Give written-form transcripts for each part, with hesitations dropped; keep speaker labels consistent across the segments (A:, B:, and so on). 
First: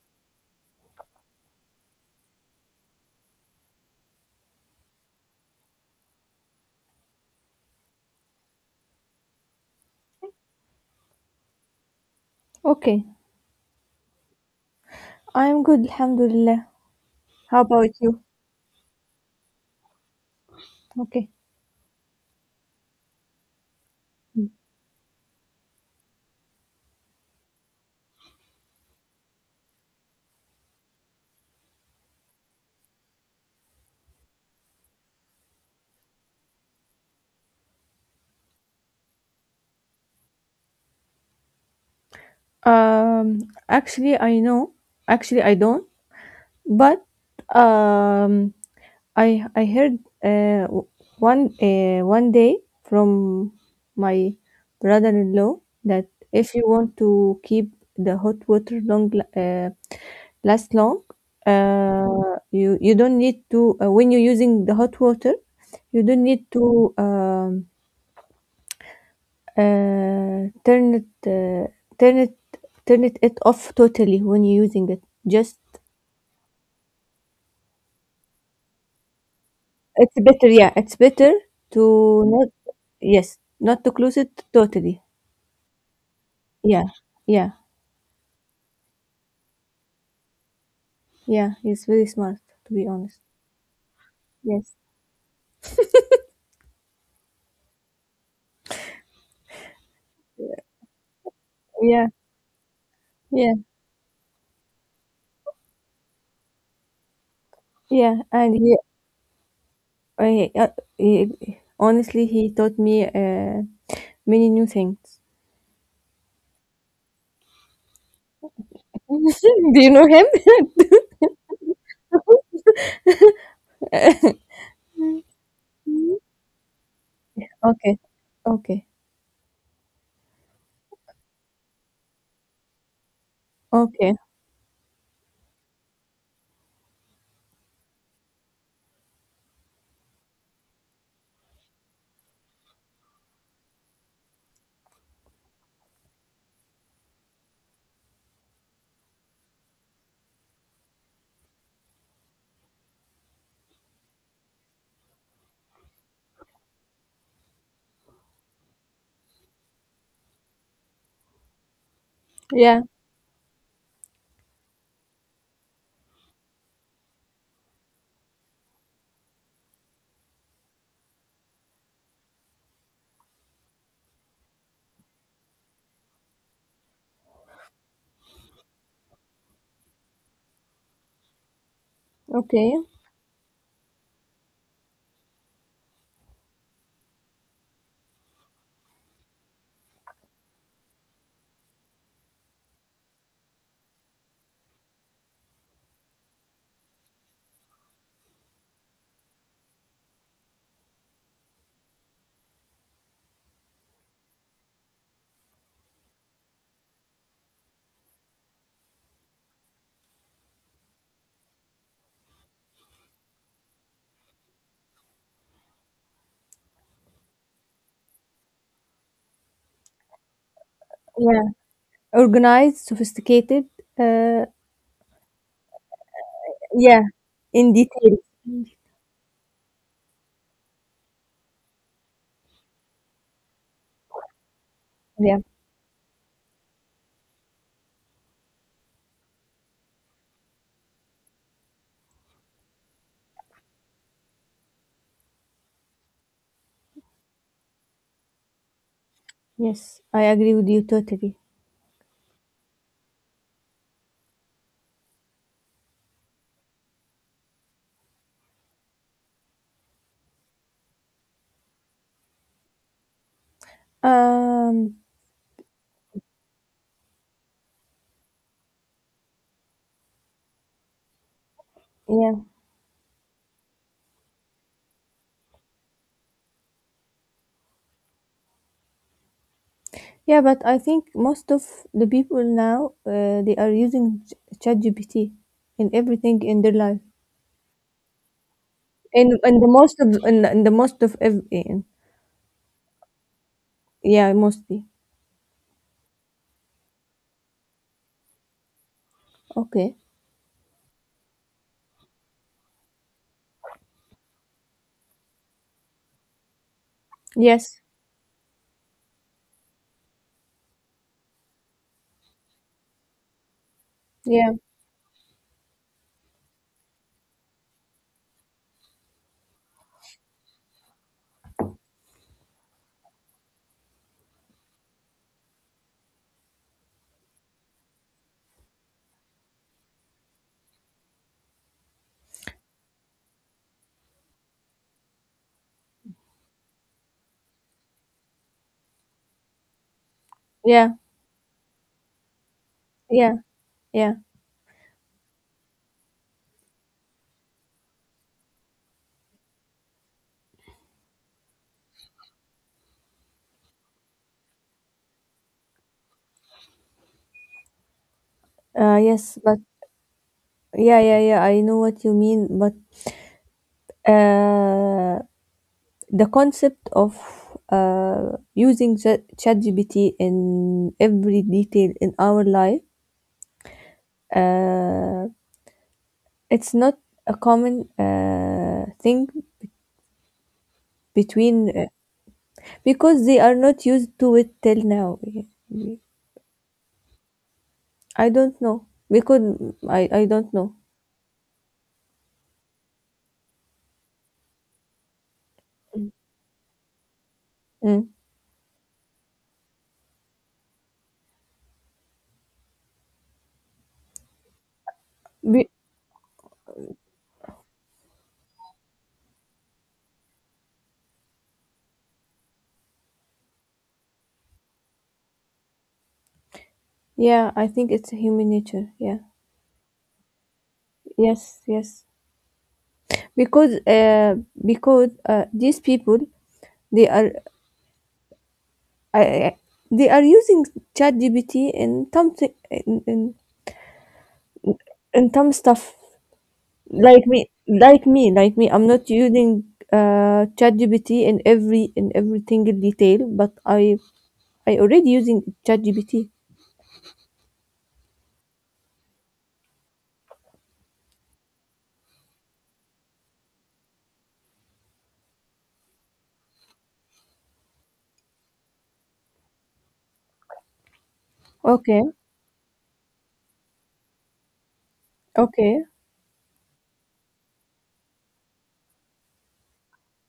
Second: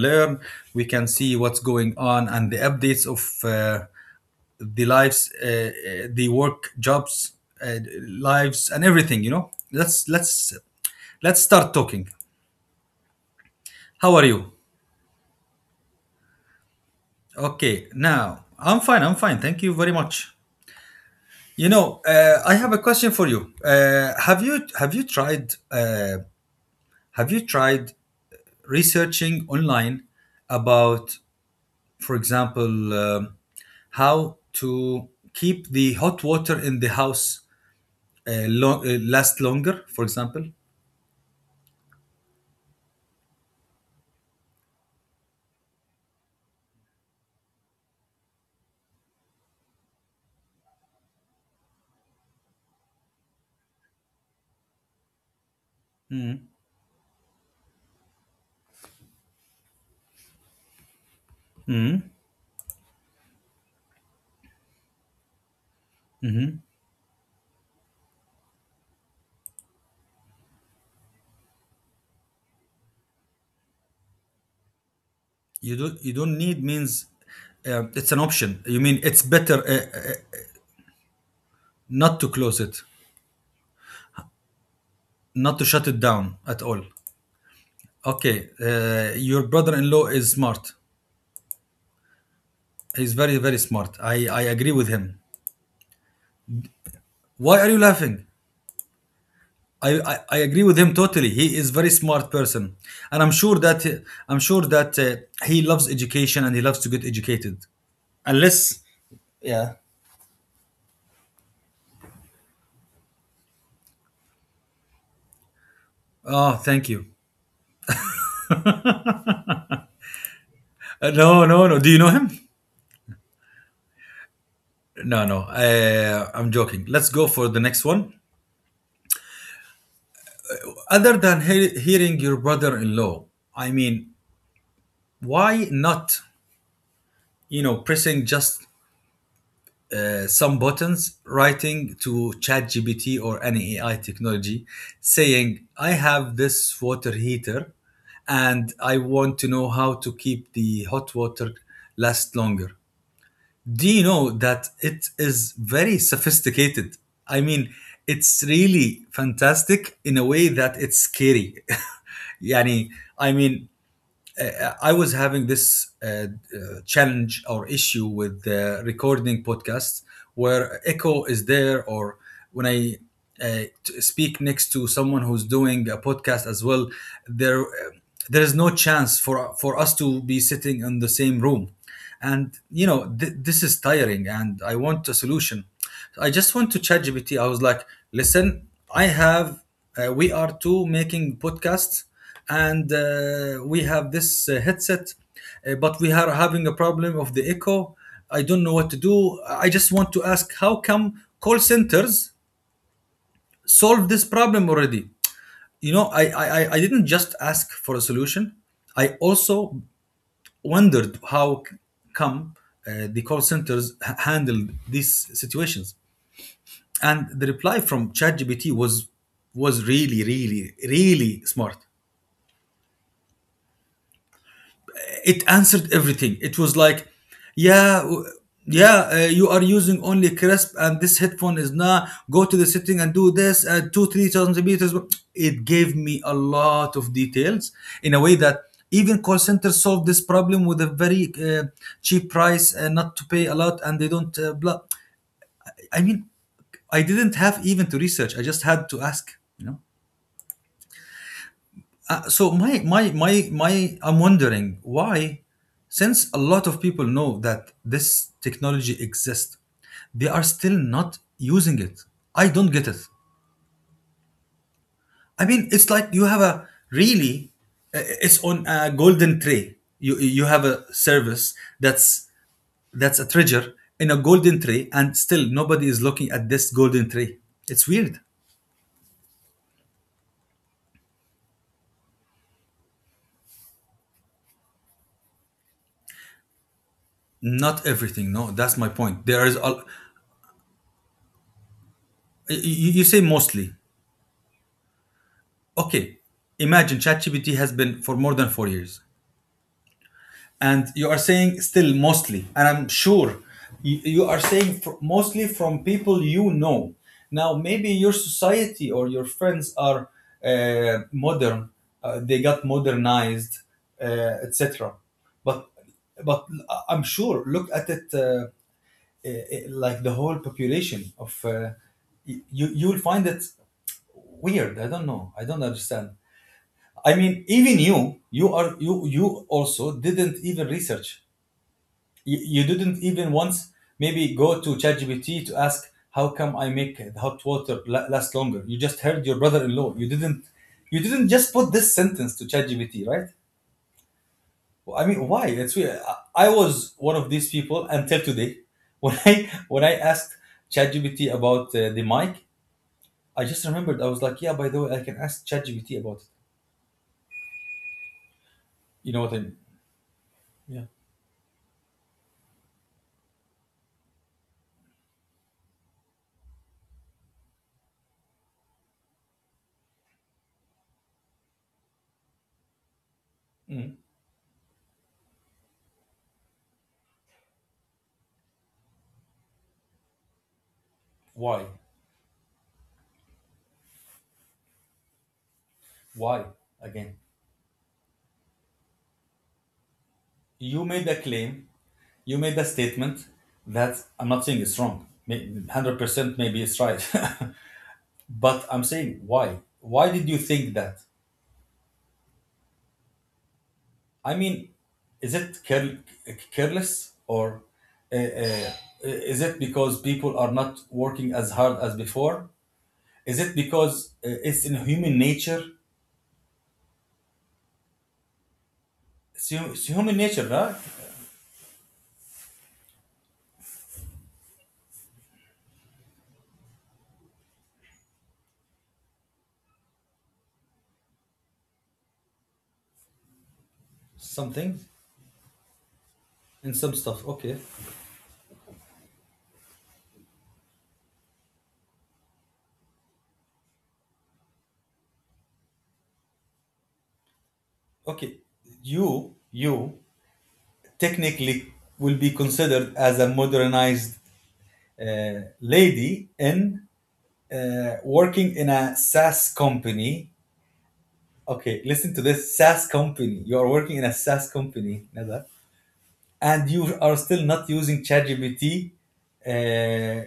A: learn, we can see what's going on and the updates of uh, the lives, the work jobs, uh, lives, and everything. Let's let's start talking.
B: Okay.
A: How are you?
B: I'm good, Alhamdulillah. How
A: Okay,
B: about you?
A: now I'm fine. I'm fine. Thank you very much.
B: Okay.
A: I have a question for you. Have you tried have you tried researching online about, for example, how to keep the hot water in the house last longer? For example.
B: Um, actually, I know. Actually, I don't. But um, I heard uh, w- one one day from my brother-in-law that if you want to keep the hot water long uh, last long. You don't need to when you're using the hot water, you don't need to turn it turn it it off totally when you're using it. Just
A: You don't need means it's an option you mean it's better
B: it's better, yeah. It's better
A: not
B: to
A: to
B: not
A: close it,
B: yes, not to close it totally.
A: not to shut it down at
B: Yeah,
A: all.
B: yeah,
A: Okay your brother-in-law is smart.
B: yeah. He's very smart, to be
A: he's
B: honest.
A: very very smart. I agree
B: Yes.
A: with him. Why are you laughing? I agree with him totally. He is very
B: Yeah,
A: smart person, and I'm
B: yeah,
A: sure that I'm sure that uh, he loves education and he loves to get educated.
B: yeah.
A: Unless, yeah.
B: I, uh, he honestly, he taught me many new things.
A: Oh, thank you.
B: Do you know him?
A: No, no, no. Do you know him? No, no, I'm joking. Let's go for the next
B: Okay.
A: one.
B: Okay.
A: Other than hearing your brother in law, I mean,
B: Okay.
A: why not, you know, pressing just some buttons, writing to ChatGPT or any AI technology, saying, I have this water heater and I want to know how to keep the hot water last longer. Do you know that it is very sophisticated? I mean, it's really fantastic in a way that it's scary.
B: Yeah.
A: يعني I mean I was having this challenge or issue with recording podcasts where echo is there, or when I uh, speak next to someone who's doing a podcast as well, there uh, there is no chance for us to be sitting in the same room, and
B: Okay.
A: this is tiring, and I want a solution. I just went to ChatGPT. I was like, listen, I have we are two making podcasts and we have this headset but we are having a problem of the echo. I don't know what to do. I just want to ask, how come call centers solve this problem already? I didn't just ask for a solution, I also wondered how come the call centers handled these situations. And the reply from ChatGPT was, was really, really
B: Yeah.
A: smart.
B: Organized, sophisticated, uh,
A: It answered everything. It was
B: yeah,
A: like,
B: in
A: yeah,
B: detail.
A: yeah, you are using only crisp, and this headphone is not. Go to the setting and do this. Two, 3,000 meters.
B: Yeah.
A: It gave me a lot of details in a way that even call centers solve this problem with a very cheap price, not to pay a lot, and they don't. Blah. I mean, I didn't have even to research. I just had to ask. You know.
B: Yes, I agree with you totally.
A: So my my my my I'm wondering why, since a lot of people know that this technology exists, they are still not using it. I don't get it.
B: Um,
A: I mean, it's like you have a really, it's on a golden tray. You have a service that's
B: yeah.
A: that's a treasure in a golden tray, and still nobody is looking at this golden tray. It's weird.
B: Yeah, but I think most of the people now, they are using ChatGPT in everything in their life.
A: Not everything. No, that's my point.
B: In
A: There is
B: in the
A: a.
B: most of in the most of every
A: You say mostly.
B: yeah, mostly.
A: Okay, imagine ChatGPT has been for more than 4 years,
B: Okay.
A: and you are saying still mostly, and I'm sure you are saying mostly from people you know. Now,
B: Yes.
A: maybe your society or your friends are modern, they got modernized, uh,
B: Yeah.
A: etc. But but I'm sure look at it like the whole population of you you'll find it weird. I don't know. I don't understand. I mean, even you, you are you you also didn't even research. You didn't even once maybe go to ChatGPT to ask how come I make hot water last longer. You just heard your brother-in-law.
B: Yeah.
A: You didn't just put this sentence to ChatGPT, right?
B: Yeah. Yeah.
A: Well, I mean, why? It's weird. I was one of these people until today. When I when I asked ChatGPT about the mic, I just remembered. I was like, yeah. By the way, I can ask ChatGPT about it. You know what
B: Yes,
A: I
B: but
A: mean? Yeah.
B: yeah, yeah, yeah. I know what you mean, but uh, the concept of using ChatGPT in every detail in our life,
A: Mm.
B: uh, it's not a common thing between
A: Why?
B: uh, because they are not used to it till now.
A: Why? Again,
B: I don't know because I don't know.
A: you made the claim, you made the statement that I'm not saying it's wrong. May- 100% maybe it's right.
B: Mm.
A: but I'm saying why? Why did you think that? I mean, is it
B: Be-
A: care- careless or uh, uh, is it because people are not working as hard as before? Is it because it's in human nature?
B: yeah, I think it's human nature. Yeah.
A: It's human nature, right?
B: Yes. Yes. Because these people they are uh, they are using ChatGPT in some thi-
A: Something
B: in some stuff
A: in some
B: like
A: stuff. Okay.
B: me. I'm not using ChatGPT in every single detail, but I already using ChatGPT.
A: Okay. You technically will be considered as a modernized lady in working in a SaaS company. Okay,
B: Okay,
A: listen to this SaaS company. You are working in a SaaS company, Nada,
B: okay.
A: and you are still not using ChatGPT uh, uh,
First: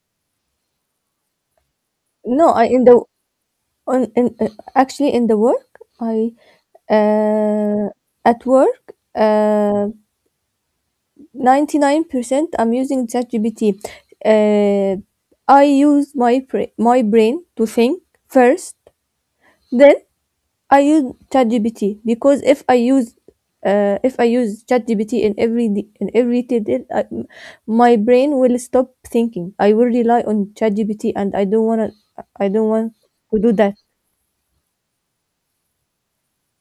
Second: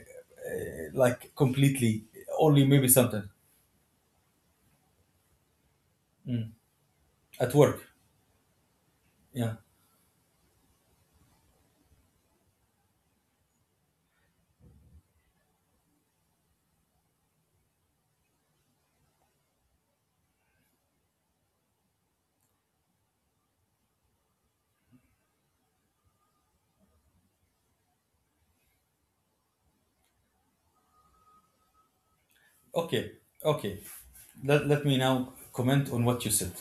A: like completely,
B: no
A: only
B: I in
A: maybe
B: the
A: sometimes.
B: on in actually in the work I
A: Mm. At work.
B: uh, at work,
A: Yeah.
B: 99% I'm using ChatGPT. Uh, I use my brain to think first, then I use ChatGPT, because if I use ChatGPT in every d- in every detail, my brain will stop thinking. I will rely on ChatGPT, and I don't wanna I don't want
A: Okay.
B: to do that.
A: Okay. Let me now comment on what you said.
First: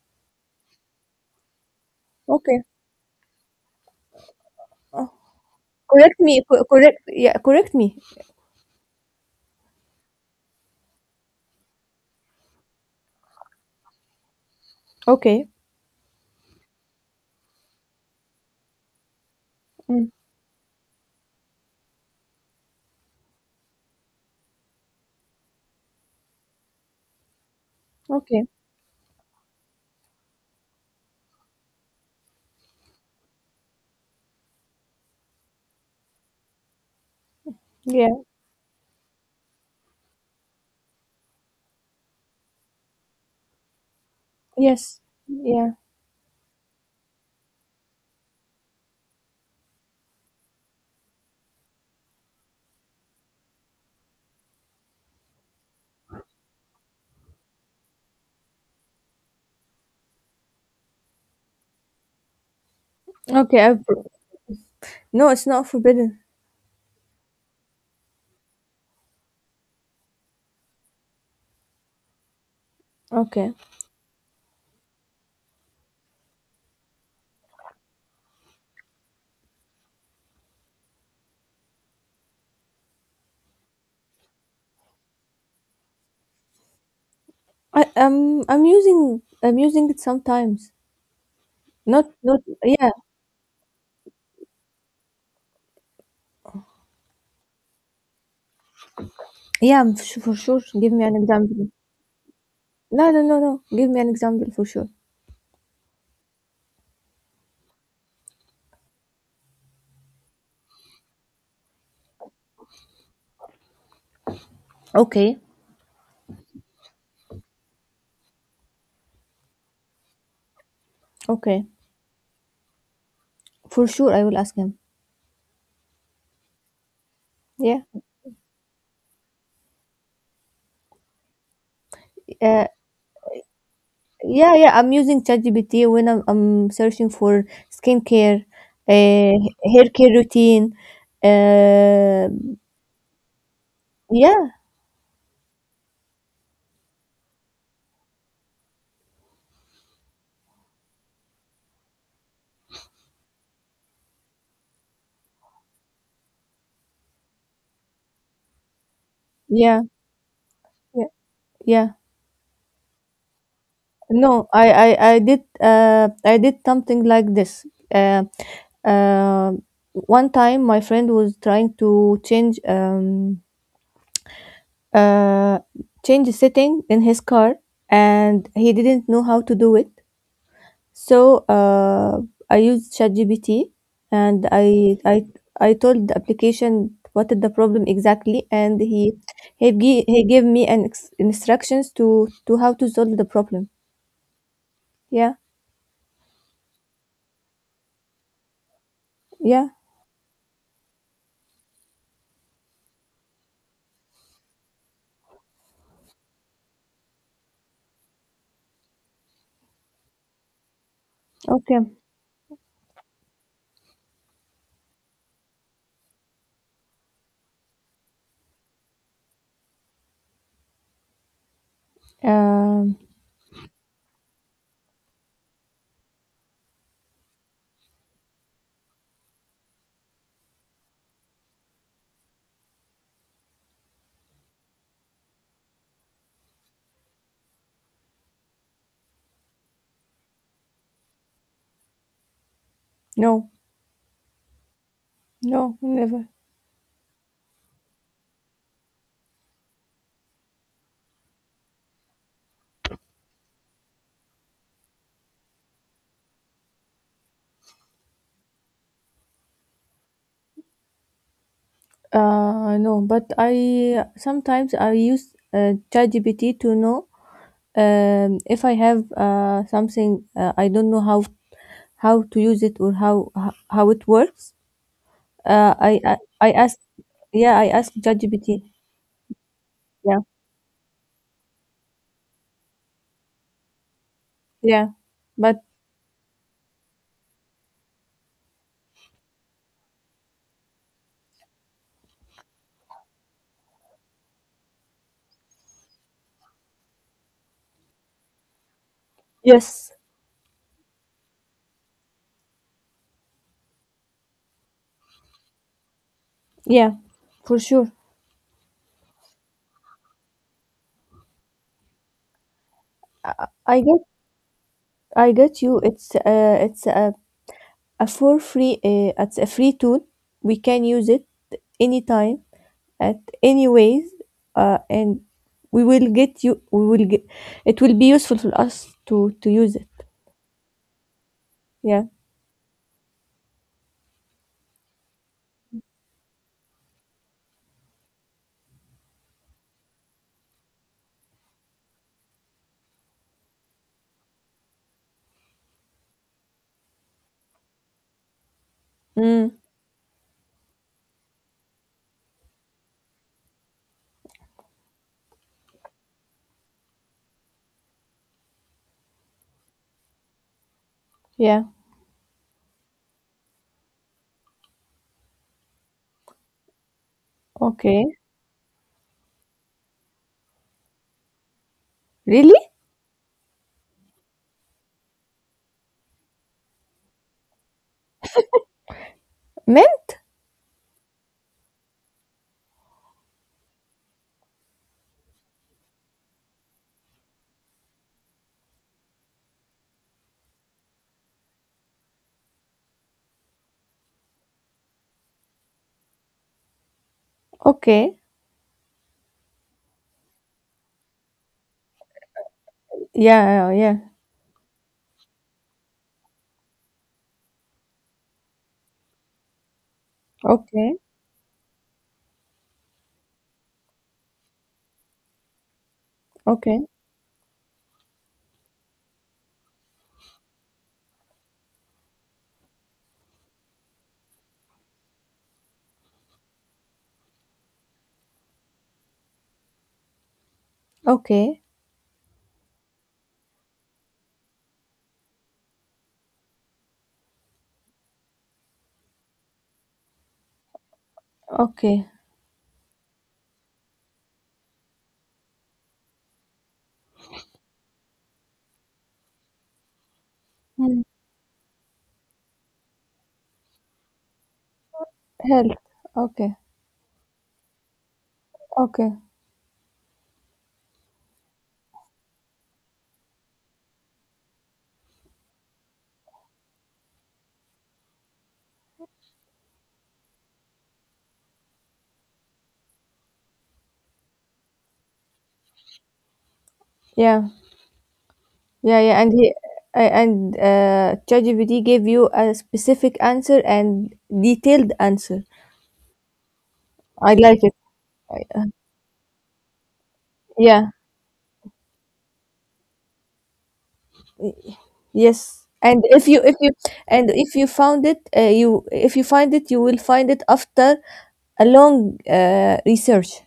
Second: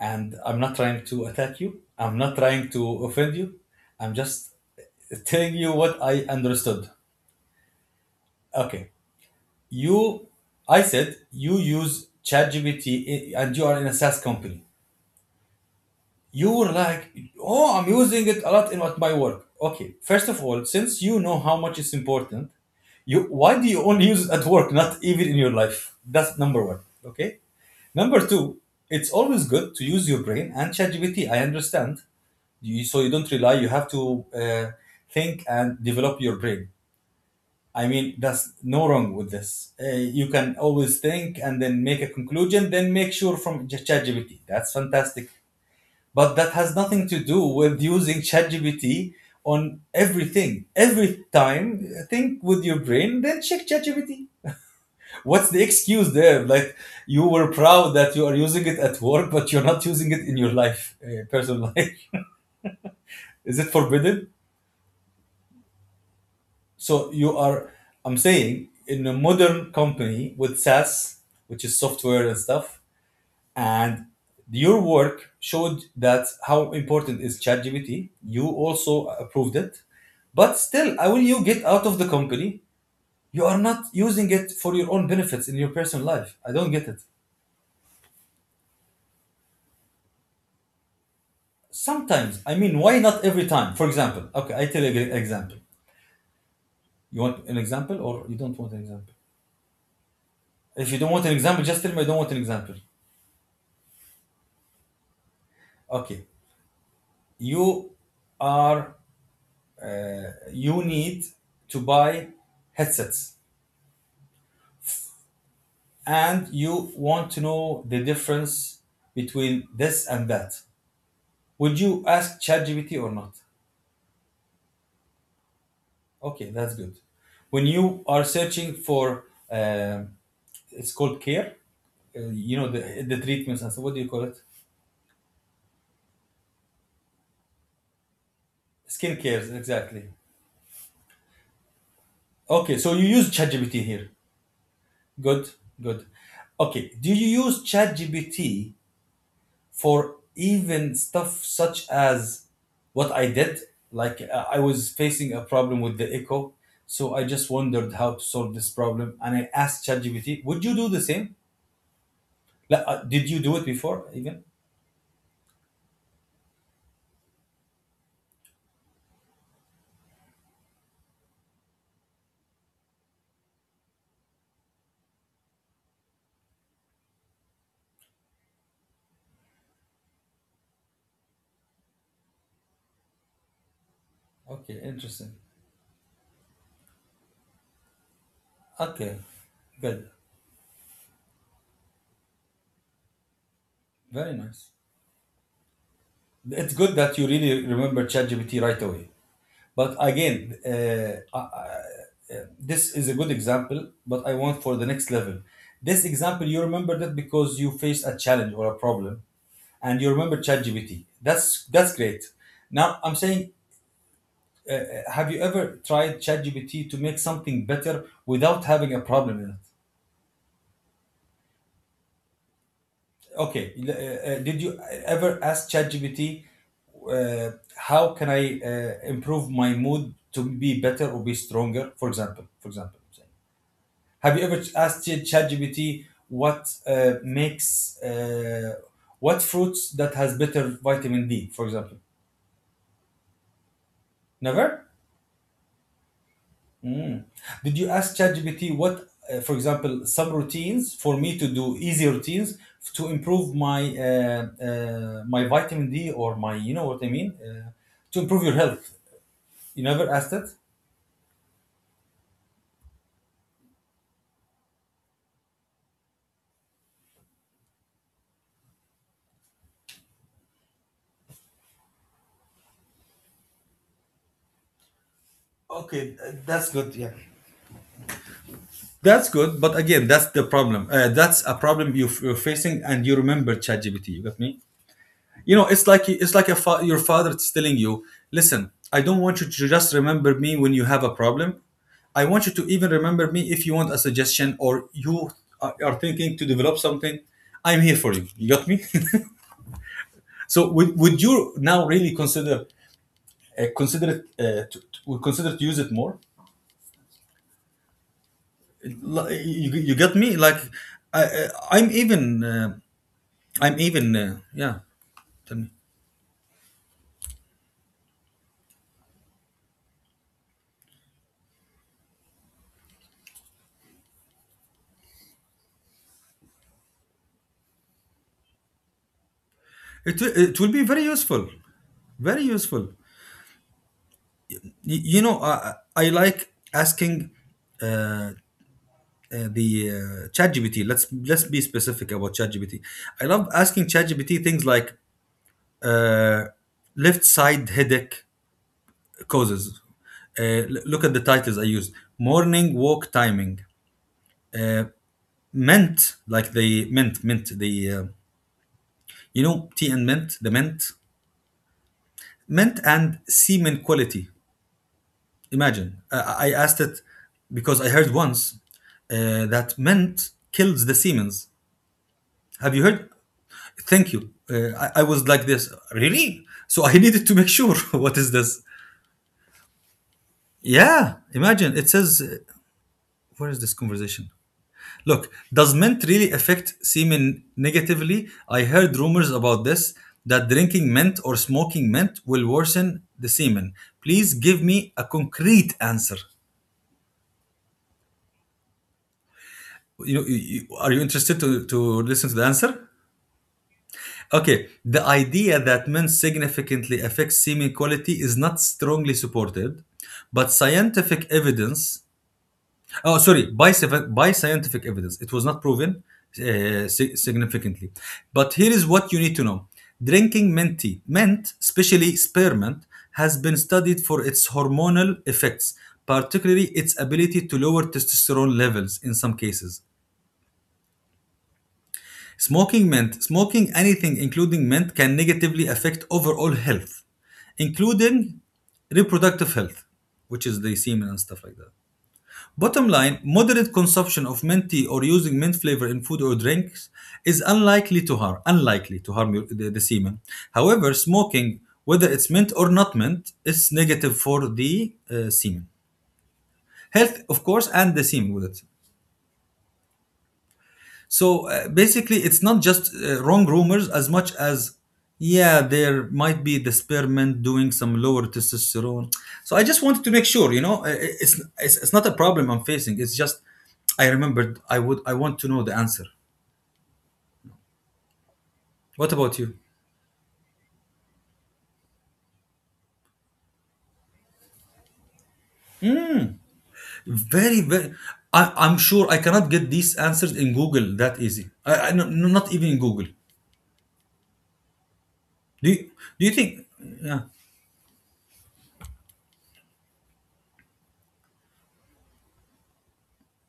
A: And I'm not trying to attack you. I'm not
B: Okay.
A: trying to offend you. I'm just
B: Oh,
A: telling you what I understood.
B: Correct, yeah, correct me.
A: Okay. You, I said you use ChatGPT and you are in a SaaS company.
B: Okay.
A: You were like, oh, I'm using it a lot in what my work. Okay.
B: Mm.
A: First of all, since you know how much it's important, you why do you only use it at work, not even in your life? That's number one. Okay. Number
B: Okay.
A: two, it's always good to use your brain and ChatGPT. I understand. You, so you don't rely you have to think and develop your brain. I
B: Yeah.
A: mean that's no wrong with this you can always think and then make a conclusion then make sure from ChatGPT. That's
B: Yes.
A: fantastic.
B: Yeah.
A: But that has nothing to do with using ChatGPT on everything every time. Think with your brain then check ChatGPT. What's the excuse there? Like, you were proud that you are using it at work but you're not using it in your life, personal life.
B: Okay.
A: Is it
B: I've
A: forbidden?
B: No, it's not forbidden.
A: So you are, I'm saying, in a modern company with SaaS, which is software and stuff,
B: Okay.
A: and your work showed that how important is ChatGPT. You also approved it, but still, how will you get out of the company? You are not using it for your own benefits in your personal life. I don't get it.
B: I'm using, I'm using it sometimes. Not, not,
A: Sometimes, I mean,
B: yeah.
A: why not every time? For example, okay, I tell you an example. You want an example or you don't want an example?
B: Yeah, for sure, give
A: If you
B: me
A: don't
B: an
A: want an
B: example.
A: example, just tell me I don't want an example.
B: No, no, no, no. Give me an example for sure.
A: Okay. you are you need to buy headsets
B: Okay.
A: and you want to know the difference between this and that.
B: Okay.
A: Would you ask ChatGPT or not?
B: For sure, I will ask him.
A: Okay, that's good. When
B: Yeah.
A: you are searching for um it's called care, you
B: Uh,
A: know, the treatments and so, what do you call it?
B: yeah, I'm using ChatGPT when I'm searching for skincare, uh,
A: Skin cares,
B: hair
A: exactly.
B: care routine. Uh,
A: Okay, so you use ChatGPT here.
B: yeah,
A: Good. Good. Okay, do you use ChatGPT for even stuff such as what I did? Like I was facing a problem with the echo, so I just wondered how to solve this problem, and I
B: yeah,
A: asked ChatGPT, "Would you do the
B: yeah,
A: same?
B: yeah.
A: Like, did you do it before
B: No,
A: even?"
B: I did something like this. Uh, uh, one time my friend was trying to change uh change a setting in his car, and he didn't know how to do it. So I used ChatGPT, and
A: Okay, interesting.
B: I told the application what is the problem exactly, and
A: Okay, good,
B: he gave me instructions to how to solve the problem.
A: very nice.
B: Yeah.
A: It's good that you really remember ChatGPT right away.
B: Yeah.
A: But again, this is a good example, but I want for the next level. This example, you remember that because you faced a challenge or a problem, and you remember ChatGPT.
B: Okay.
A: That's great. Now I'm saying, have you ever tried ChatGPT to make something better without having a problem in it?
B: Um,
A: Okay, did you ever ask ChatGPT how can I improve my mood to be better or be stronger? For example, for example. Have you ever asked ChatGPT what makes what fruits that has better vitamin D, for example?
B: no,
A: Never.
B: no, never.
A: Did you ask ChatGPT what, for example, some routines for me to do easy routines to improve my my vitamin D or my, you know what I mean, to improve your health? You never asked it.
B: No, but I sometimes I use ChatGPT to know if I have something I don't know how to use it or how it works.
A: Okay, th-
B: I
A: that's
B: ask,
A: good. Yeah,
B: yeah, I ask ChatGPT.
A: that's good. But again,
B: Yeah,
A: that's the problem. That's a problem you're facing, and you remember ChatGPT. You got me?
B: yeah,
A: you
B: but
A: know it's like your father is telling you, listen, I don't want you to just remember me when you have a problem. I want you to even remember me if you want a suggestion or you are thinking to develop something. I'm here for you. You got me?
B: yes,
A: So would you now really consider consider it to- would consider to use it more.
B: yeah, for sure.
A: You, you got me like I- uh, I'm
B: I get
A: even yeah
B: I
A: Tell
B: get
A: me,
B: you. It's a for free, it's a free tool. We can use it anytime at anyways, and we will get you we will get it will be useful for us to use it,
A: it, it will be very useful.
B: yeah.
A: Very useful. You know, I like asking uh, uh, the ChatGPT. Let's be specific about ChatGPT. I love asking ChatGPT things like uh, left side headache
B: Mm,
A: causes. Uh, Look at the titles I used: morning walk timing, mint, like the mint mint the you know tea and mint, the mint
B: yeah.
A: mint and semen quality. Imagine. I asked it because I heard
B: Okay,
A: once that mint kills the semen.
B: really?
A: Have you heard? Thank you. I was like this. Really? So I needed to make sure. What is this?
B: Men?
A: Yeah. Imagine it says, where is this conversation? Look, does mint really affect semen negatively? I heard rumors about this, that drinking mint or smoking mint will worsen the semen. Please give me a concrete answer.
B: Okay.
A: You know, are you interested to listen to the answer?
B: Yeah, yeah, yeah.
A: Okay, the idea that men significantly affect semen quality is not strongly supported, but
B: Okay,
A: scientific evidence, oh, sorry, by scientific evidence, it was not proven
B: okay,
A: significantly. But here is what you need to know: drinking mint tea, mint, especially spearmint, has been studied for its hormonal effects, particularly its ability to lower testosterone levels in some cases.
B: okay,
A: Smoking mint, smoking anything including mint can negatively affect overall health, including reproductive health, which is the semen and stuff like that.
B: okay.
A: Bottom line, moderate consumption of mint tea or using mint flavor in food or drinks is unlikely to harm the semen. However,
B: Mm.
A: smoking, whether it's mint or not mint, is negative for the semen.
B: Health. Okay.
A: Health, of course, and the semen with it.
B: Okay.
A: So basically, it's not just wrong rumors as much as, yeah, there might be the spearmint doing some lower testosterone. So I just wanted to make sure, you know, it's not a problem I'm facing. It's just, I remembered I want to know the answer.
B: Yeah, yeah,
A: What
B: yeah. and
A: about you?
B: he I- and ChatGPT gave you a specific answer and detailed answer. I
A: Very,
B: like it.
A: very.
B: I- uh,
A: I'm sure I cannot get these answers in
B: yeah.
A: Google that easy. I, no, no, not even in Google.
B: Yes,
A: Do you,
B: and
A: do you
B: if
A: think?
B: you
A: Yeah.
B: and if you found it, you if you find it, you will find it after a long research.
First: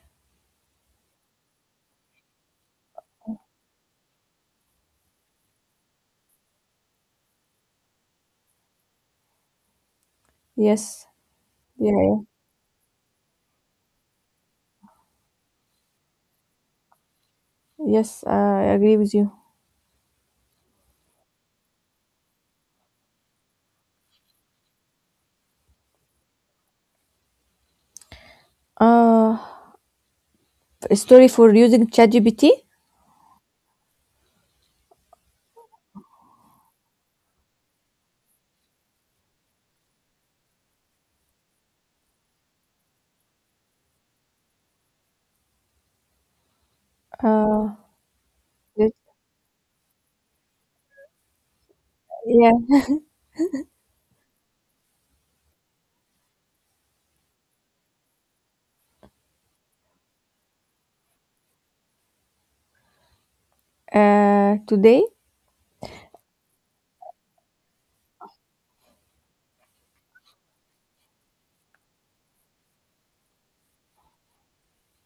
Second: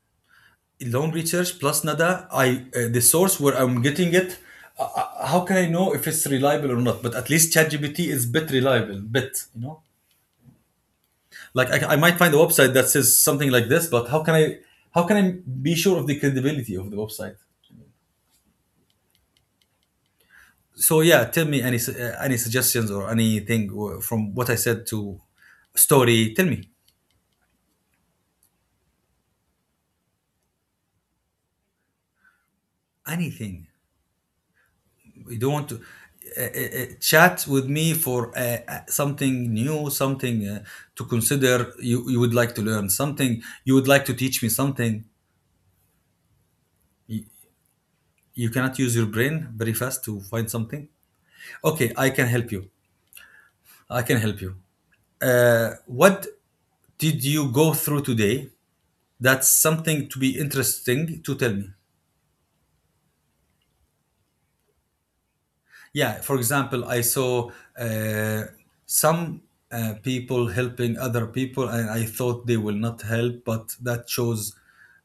A: Long research, plus nada. I The source where I'm getting it, how can I know if it's reliable or not? But at least ChatGPT is bit reliable, bit, you know,
B: Yes.
A: like
B: Yeah,
A: I might
B: yeah.
A: find a website that says something like this, but how can I be sure of the credibility of the website?
B: Yes, I agree with you.
A: So yeah, tell me any suggestions or anything from what I said to story. Tell me
B: Uh, a story for using ChatGPT.
A: anything. You don't want to chat with me for something new, something to consider. You would like to learn something. You would like to teach me something. You,
B: Uh,
A: you cannot
B: yes,
A: use your brain very fast to find something. Okay, I can help you.
B: yeah.
A: I can help you. What did you go through today? That's something to be interesting to tell me.
B: Today,
A: Yeah, for example, I saw uh, some people helping other people, and I thought they will not help, but that shows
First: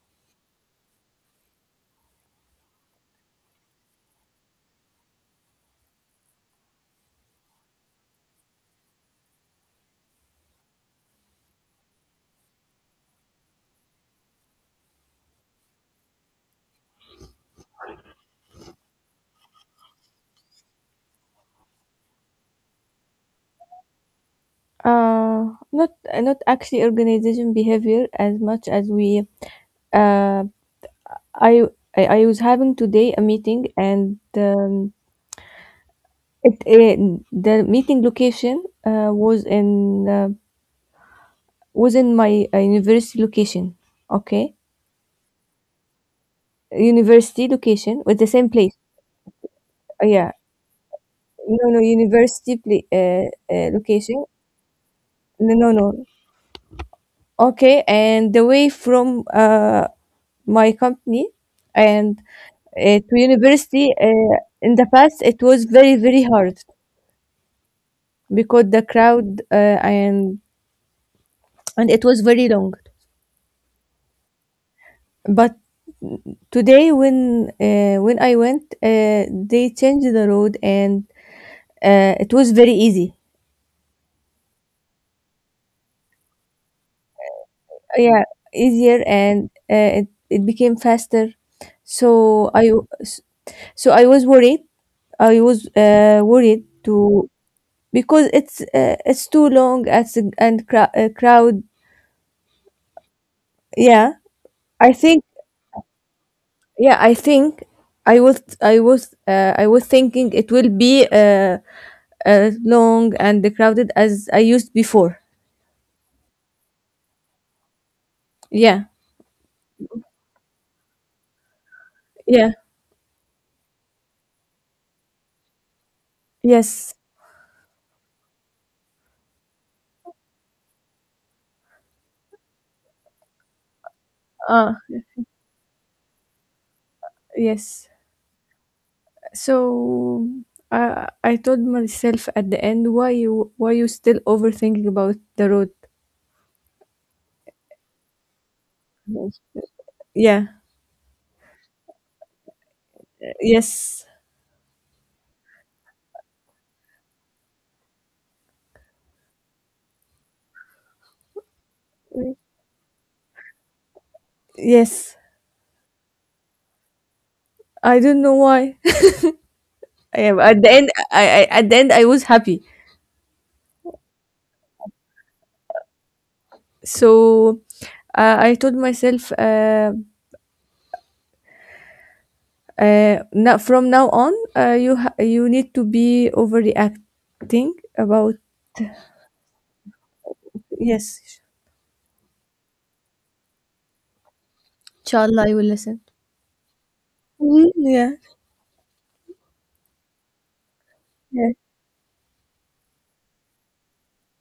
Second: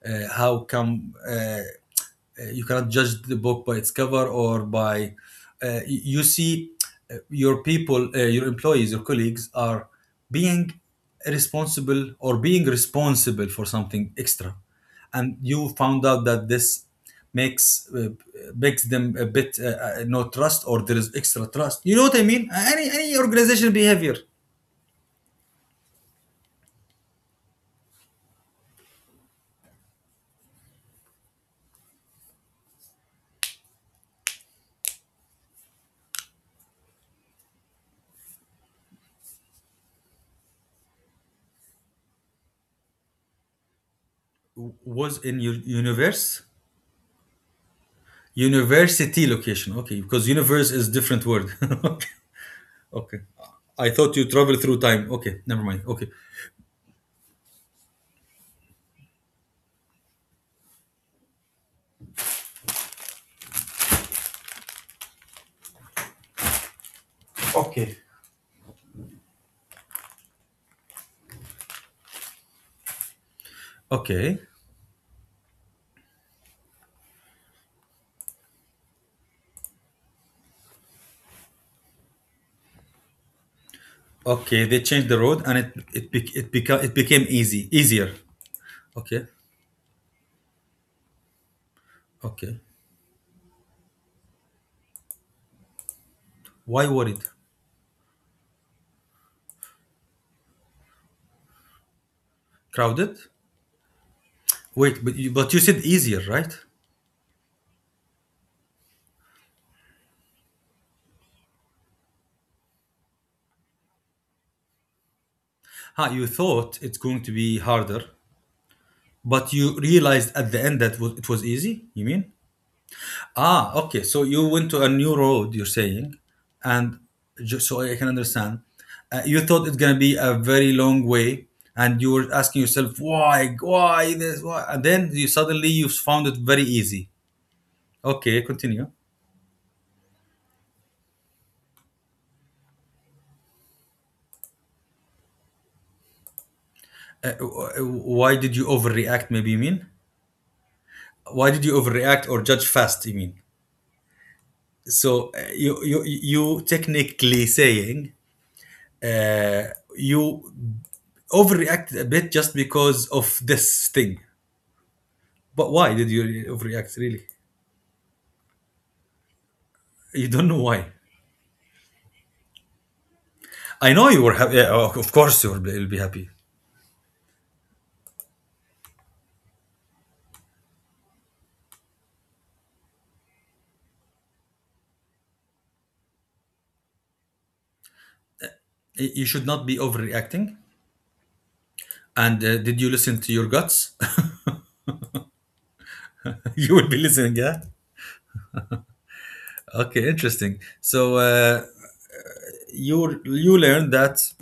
A: how come. You cannot judge the book by its cover, or by you see your people, your employees, your colleagues are being responsible or being responsible for something extra, and you found out that this makes makes them a bit no trust, or there is extra trust, you know what I mean, any organization behavior.
B: uh, not, not actually organization behavior as much as we. Uh, I I was having today a meeting. The meeting location was in my university location. Okay,
A: Was in your universe?
B: university location, with the same place.
A: University location, okay, because
B: Yeah,
A: universe is different word.
B: no, no,
A: Okay. I thought
B: location.
A: you travel through time. Okay,
B: No,
A: never
B: no,
A: mind.
B: no.
A: Okay.
B: Okay, and the way from my company and to university, in the past it was very, very hard
A: Okay.
B: because the crowd, and it was very long.
A: Okay.
B: But today, when I went, they changed the road, and it was very easy.
A: Okay, they changed the road, and it it became, it became easy easier.
B: Yeah, easier,
A: Okay.
B: and it it became faster. So
A: Okay.
B: I so I was worried. I was worried
A: Why worried?
B: to, because it's too long and crowd.
A: Crowded?
B: Yeah, I
A: Wait,
B: think.
A: but you said easier, right?
B: Yeah, I think I was thinking it will be long and crowded, as I used before.
A: Huh, you thought it's going to be harder,
B: Yeah,
A: but you realized at the end that was, it was easy? You mean?
B: yeah,
A: Ah, okay. So you went to a new road, you're saying,
B: yes,
A: and just so I can understand, you thought it's gonna be a very long way, and you were asking yourself why this, why,
B: uh,
A: and then you suddenly you found it very easy.
B: yes.
A: Okay, continue.
B: So I told myself at the end, why you still overthinking about the road?
A: Why did you overreact? Maybe you mean,
B: Yeah,
A: why did you overreact or judge fast? You mean,
B: yes,
A: so you you you technically saying uh, you overreacted a bit just because of this thing.
B: yes.
A: But why did you overreact? Really,
B: I don't know why.
A: you
B: Yeah, but
A: don't
B: at
A: know
B: the
A: why.
B: end, I at the end I was happy.
A: I know you were happy. Yeah, oh, of course, you will be, you'll be happy.
B: So uh, I told myself, uh, now, from now on, you need to be overreacting about.
A: You should not be overreacting.
B: Yes.
A: And did you listen to your guts?
B: Inshallah, I will listen.
A: You will be listening, yeah.
B: Mm, yeah.
A: Okay, interesting. So
B: Yeah.
A: you you learned that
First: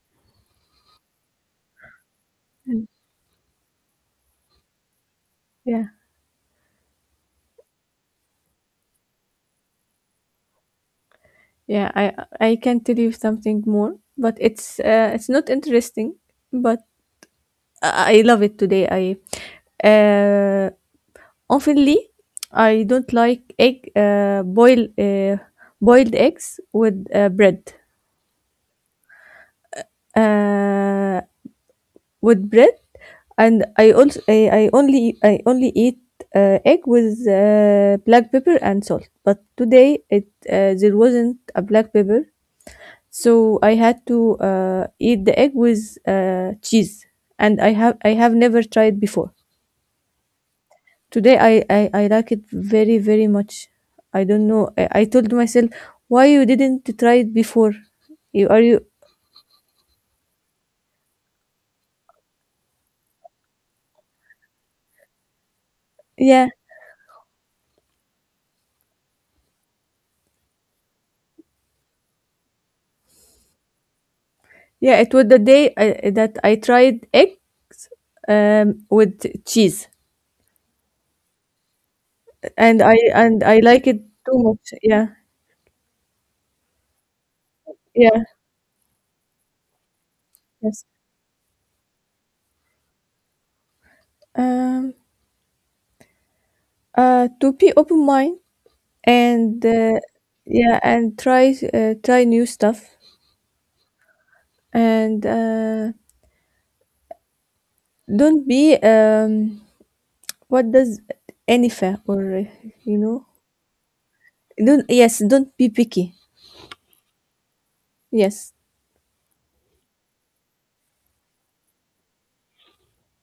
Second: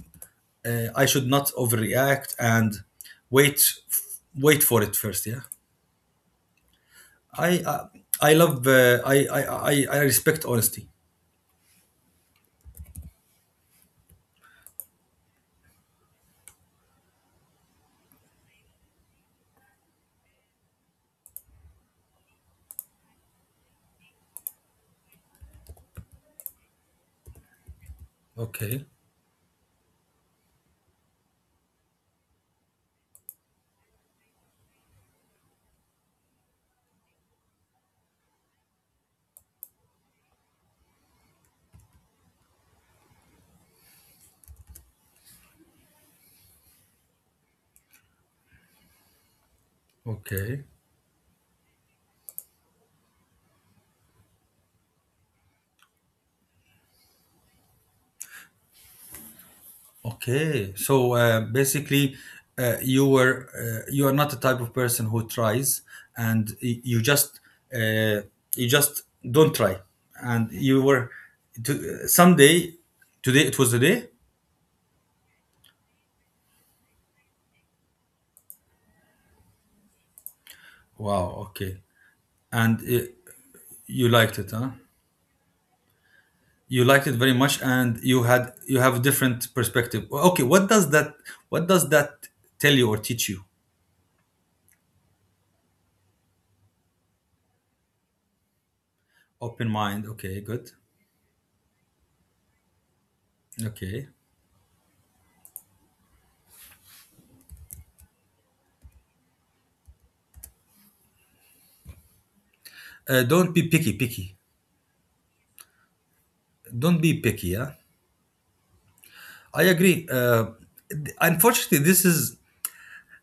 A: I should not overreact and
B: Mm.
A: wait, wait for it first, yeah.
B: Yeah.
A: I uh, I love I respect honesty.
B: Yeah. I can tell you something more, but it's not interesting, but I love it today. I uh, Oftenly I don't like egg boil boiled eggs with bread.
A: Okay.
B: Uh, with bread, and I also I only eat egg with black pepper and salt. But today it there wasn't a black pepper, so I had to eat the egg with cheese, and I have never tried before.
A: Okay.
B: Today I like it very, very much. I don't know. I told myself, why you didn't try it before? You are you
A: Okay, so basically, you were you are not the type of person who tries,
B: Yeah.
A: and uh, you just don't try, and you were to, someday, today it was the day.
B: Yeah, it was the day that I tried eggs with cheese,
A: Wow, okay, and
B: and
A: uh,
B: I like it
A: you
B: too
A: liked it,
B: much.
A: huh?
B: Yeah,
A: You liked it very much, and
B: yeah,
A: you have a different perspective. Okay,
B: yes.
A: what does that tell you or teach you?
B: Um, to be open mind, and
A: Open mind. Okay, good.
B: yeah, and try try new stuff,
A: Okay,
B: and don't be what does anyfa or you know.
A: don't be picky, picky,
B: Don't Yes, don't be picky.
A: don't be picky, yeah.
B: Yes,
A: I agree. Unfortunately,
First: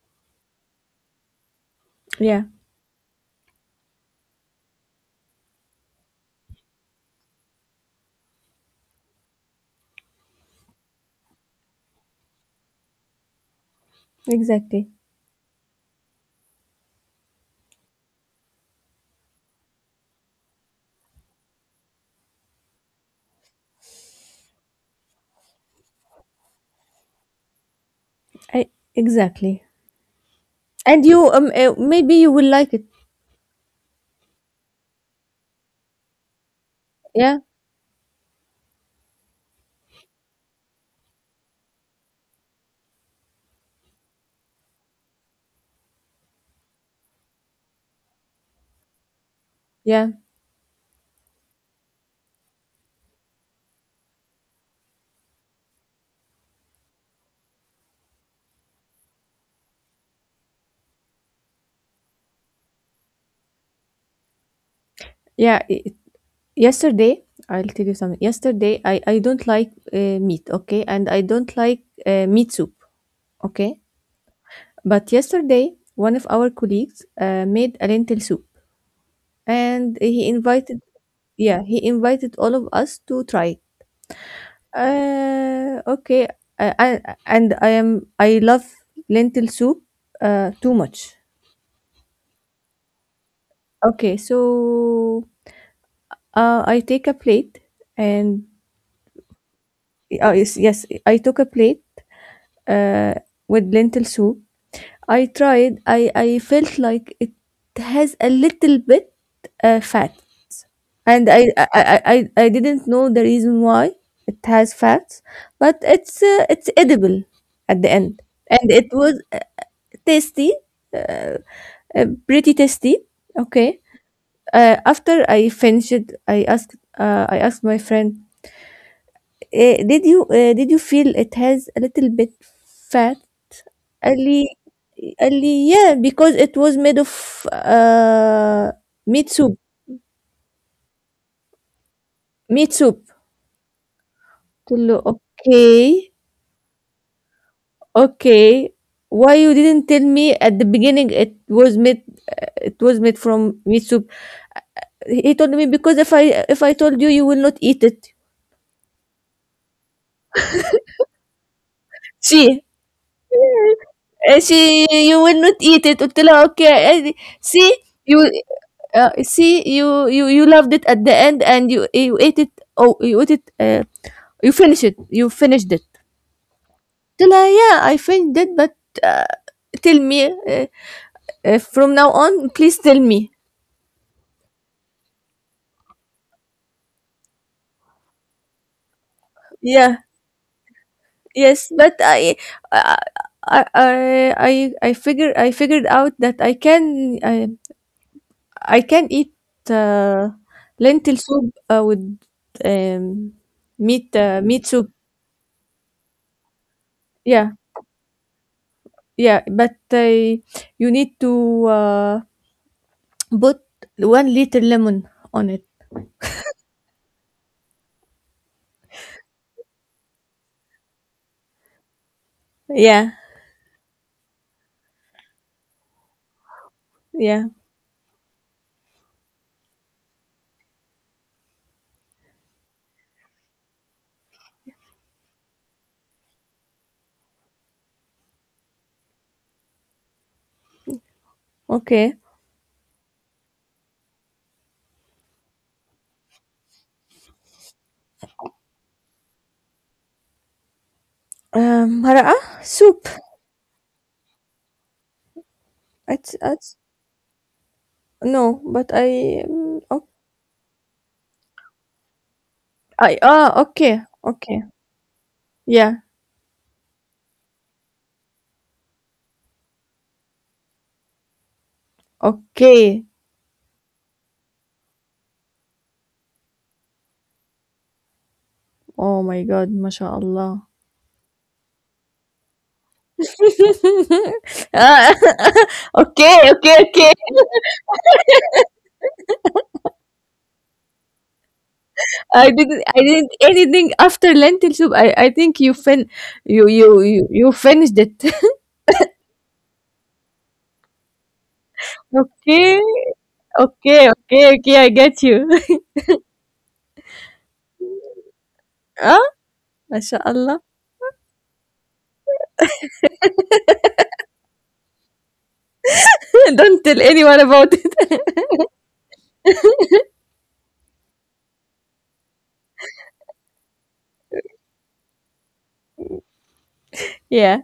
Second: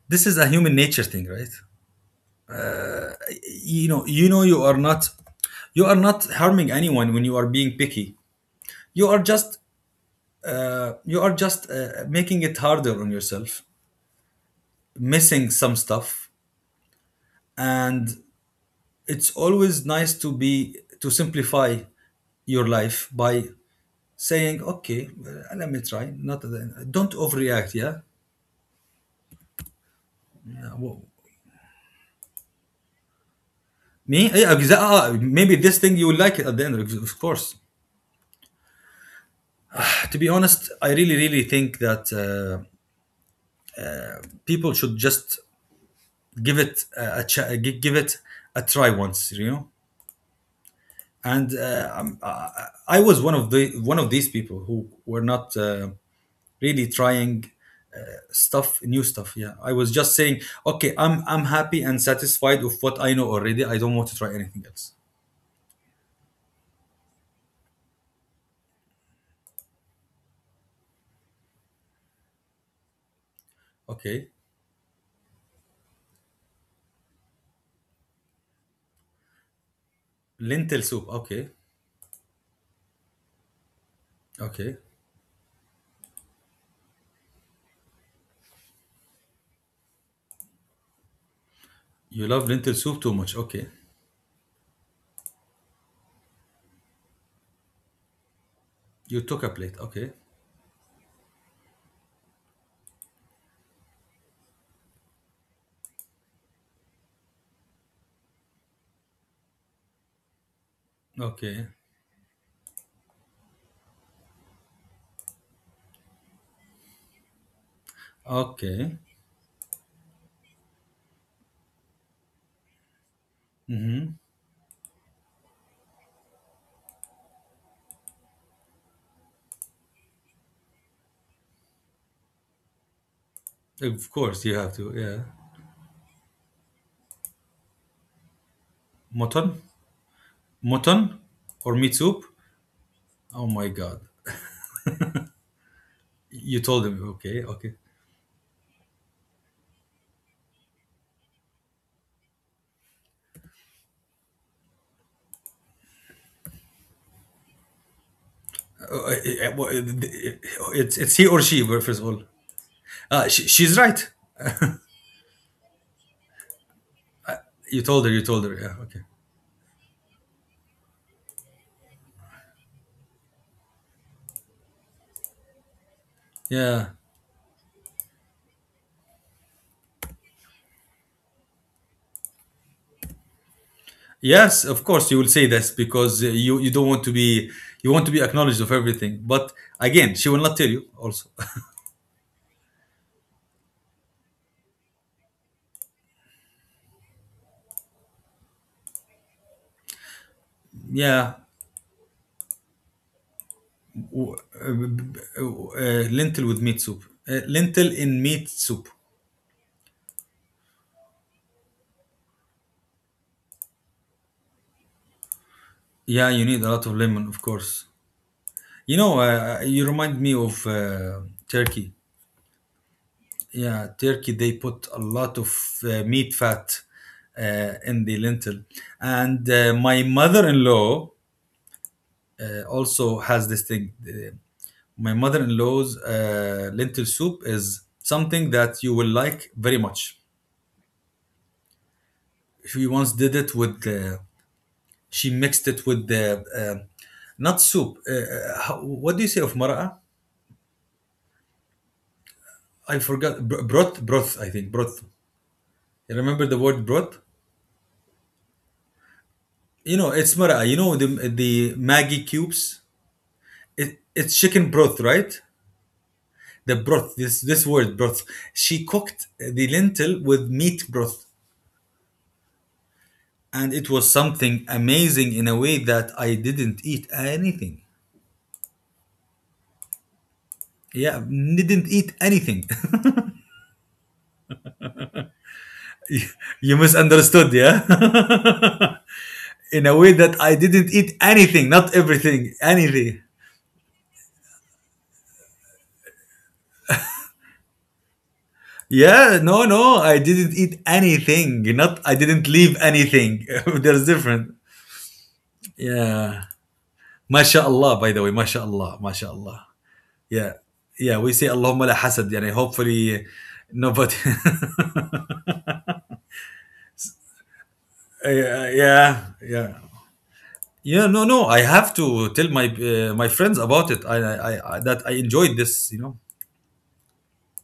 A: this is a human nature thing, right?
B: yeah,
A: You know, you know, you are not, you are not harming anyone when you are being picky. You are just you are just making it harder on yourself,
B: exactly.
A: missing some stuff, and it's always nice to be to simplify your life by saying, okay, let me try, not, don't overreact, yeah.
B: I exactly. And you maybe you will like it.
A: Me? Yeah, exactly. Ah, ah, maybe this thing you will like it at the end, of
B: Yeah,
A: course. To be honest, I really, really think that people should just give it a, give it a try once, you know.
B: yeah,
A: And I was one of the one of these people who were not really trying uh, stuff, new stuff. Yeah, I was just saying, okay, I'm happy and satisfied with what I know already. I don't want to try anything else.
B: yeah. Yesterday, I'll tell you something. Yesterday, I don't like meat, okay, and I don't like meat soup, okay.
A: Okay,
B: But yesterday, one of our colleagues made a lentil soup, and he invited,
A: lentil soup. Okay,
B: yeah, he invited all of us to try it.
A: okay.
B: Uh, okay, uh, I I am I love lentil soup too much.
A: You love lentil soup too much. Okay.
B: Okay, so I take a plate and
A: You took a plate. Okay.
B: Oh, yes, yes, I took a plate uh, with lentil soup. I tried. I felt like it has a little bit fat, and
A: Okay.
B: I didn't know the reason why it has fats, but it's edible at the end, and it
A: Okay.
B: was tasty, uh, pretty tasty. Okay.
A: Mm-hmm.
B: After I finished, I asked my friend, did you feel it has a little bit fat?
A: Of course,
B: Ali,
A: you have to. Yeah.
B: Ali, yeah, because it was made of uh meat soup.
A: Mutton? Mutton? Or meat soup?
B: Meat soup.
A: Oh my God.
B: قلت له okay.
A: You told him. Okay. Okay.
B: Okay, why you didn't tell me at the beginning it was made? It was made from meat soup. Eh, he told me, because if I told you, you will not eat it.
A: Uh, uh, uh, it's he or she, well, first of all.
B: See.
A: She, she's right.
B: She, you will not eat it until okay, eh, see.
A: You told her. You
B: You
A: told her. Yeah. Okay.
B: see, you loved it at the end, and you, eh, you ate it. Oh, you ate it, you finished it.
A: Yeah.
B: Yeah, I finished it, but uh, tell me from now on please tell me.
A: Yes, of course you will say this because you you don't want to be, you want to be acknowledged of everything. But
B: Yeah,
A: again, she will not tell you also.
B: yes. but I I I I I figure I figured out that I can eat uh, lentil
A: Yeah.
B: soup with um,
A: و-
B: meat soup.
A: lentil with meat soup.
B: Yeah,
A: Lentil in meat soup.
B: yeah, but you need to put 1 liter lemon on it.
A: Yeah, you need a lot of lemon, of course. You know, you remind me of Turkey.
B: Yeah,
A: Yeah, Turkey, they put a lot of meat fat
B: yeah,
A: in the lentil. And my mother in law also has this thing. My mother in law's lentil soup is something that you will like very much.
B: okay.
A: She once did it with. She mixed it with the um, not soup. How, what do you say of mara'a?
B: مرقة
A: I
B: soup.
A: forgot. Broth. Broth, I think broth. You remember the
B: It's
A: word broth?
B: No, but
A: You know, it's mara'a. You know the Maggie cubes.
B: I ah okay
A: It, it's
B: okay
A: chicken broth, right?
B: yeah
A: The broth. This word broth. She cooked the lentil with meat broth,
B: okay.
A: and it was something amazing in a way that I didn't eat anything.
B: Oh my God, ما شاء الله.
A: Yeah, didn't eat anything.
B: Ah, okay, okay,
A: You
B: okay.
A: misunderstood, yeah. In a way that I didn't eat anything, not
B: I
A: everything,
B: didn't. I
A: anything.
B: didn't anything after lentil soup. I think you fin you you you, you finished it.
A: Yeah, no, no, I didn't eat anything. Not I didn't leave
B: Okay,
A: anything.
B: okay,
A: There's
B: okay,
A: different.
B: okay. I get you.
A: Yeah. MashaAllah, by the way, MashaAllah,
B: Ah,
A: MashaAllah. Yeah.
B: mashallah.
A: Yeah, we say Allahumma la hasad. Yani hopefully nobody.
B: Don't tell anyone about it.
A: Yeah, yeah, yeah. Yeah, no, no. I have to tell my my friends about it. I that I enjoyed this. You know.
B: Yeah.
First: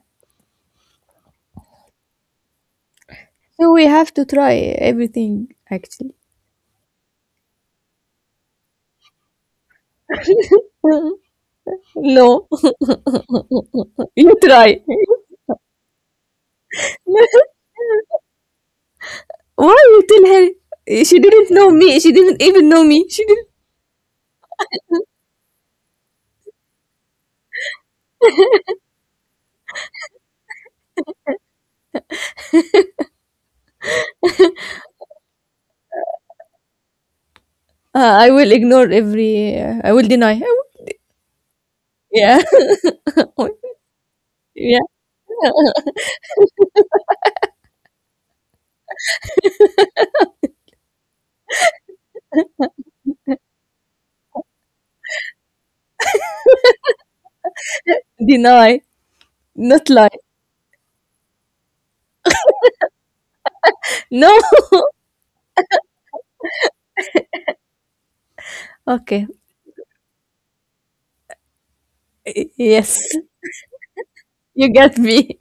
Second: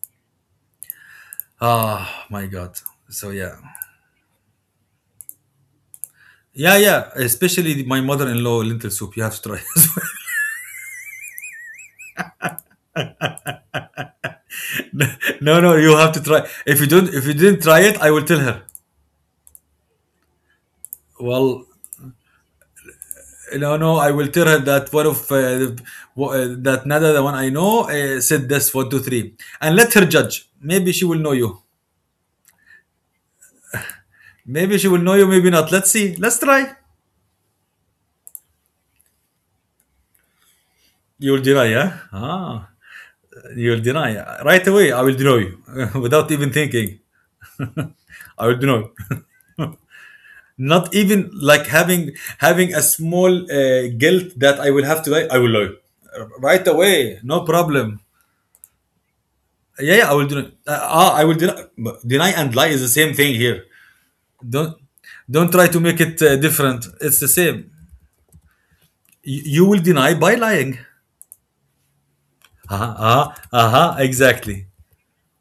A: Ah, my God. So yeah.
B: So we have to try everything actually.
A: Yeah, yeah. Especially my mother-in-law lentil soup. You have to try. as
B: No, you try.
A: well. No, no, you have to try. If you don't,
B: Why
A: if you didn't try it, I will tell her.
B: you tell her? She didn't
A: Well,
B: know me. She didn't even know me. She didn't.
A: no, no, I will tell her that one of the- wha- that Nada, the one I know, said this one, two, three, and let her judge. Maybe she will know you. Maybe she will know you. Maybe not. Let's see. Let's try.
B: I will ignore every. I will deny.
A: You'll deny, yeah?
B: Yeah,
A: Ah, you'll deny right
B: yeah.
A: away. I will deny you without even thinking. I will deny. Not even like having a small guilt that I will have to write. I will lie right away, no problem.
B: Deny, not
A: Yeah, yeah, I
B: lie.
A: will deny. I will deny. But deny and lie is the same thing here.
B: No.
A: Don't don't try to make it different. It's the same.
B: Okay.
A: You will deny by lying.
B: Y-
A: Uh-huh,
B: Yes.
A: uh-huh, uh-huh, exactly.
B: You get me.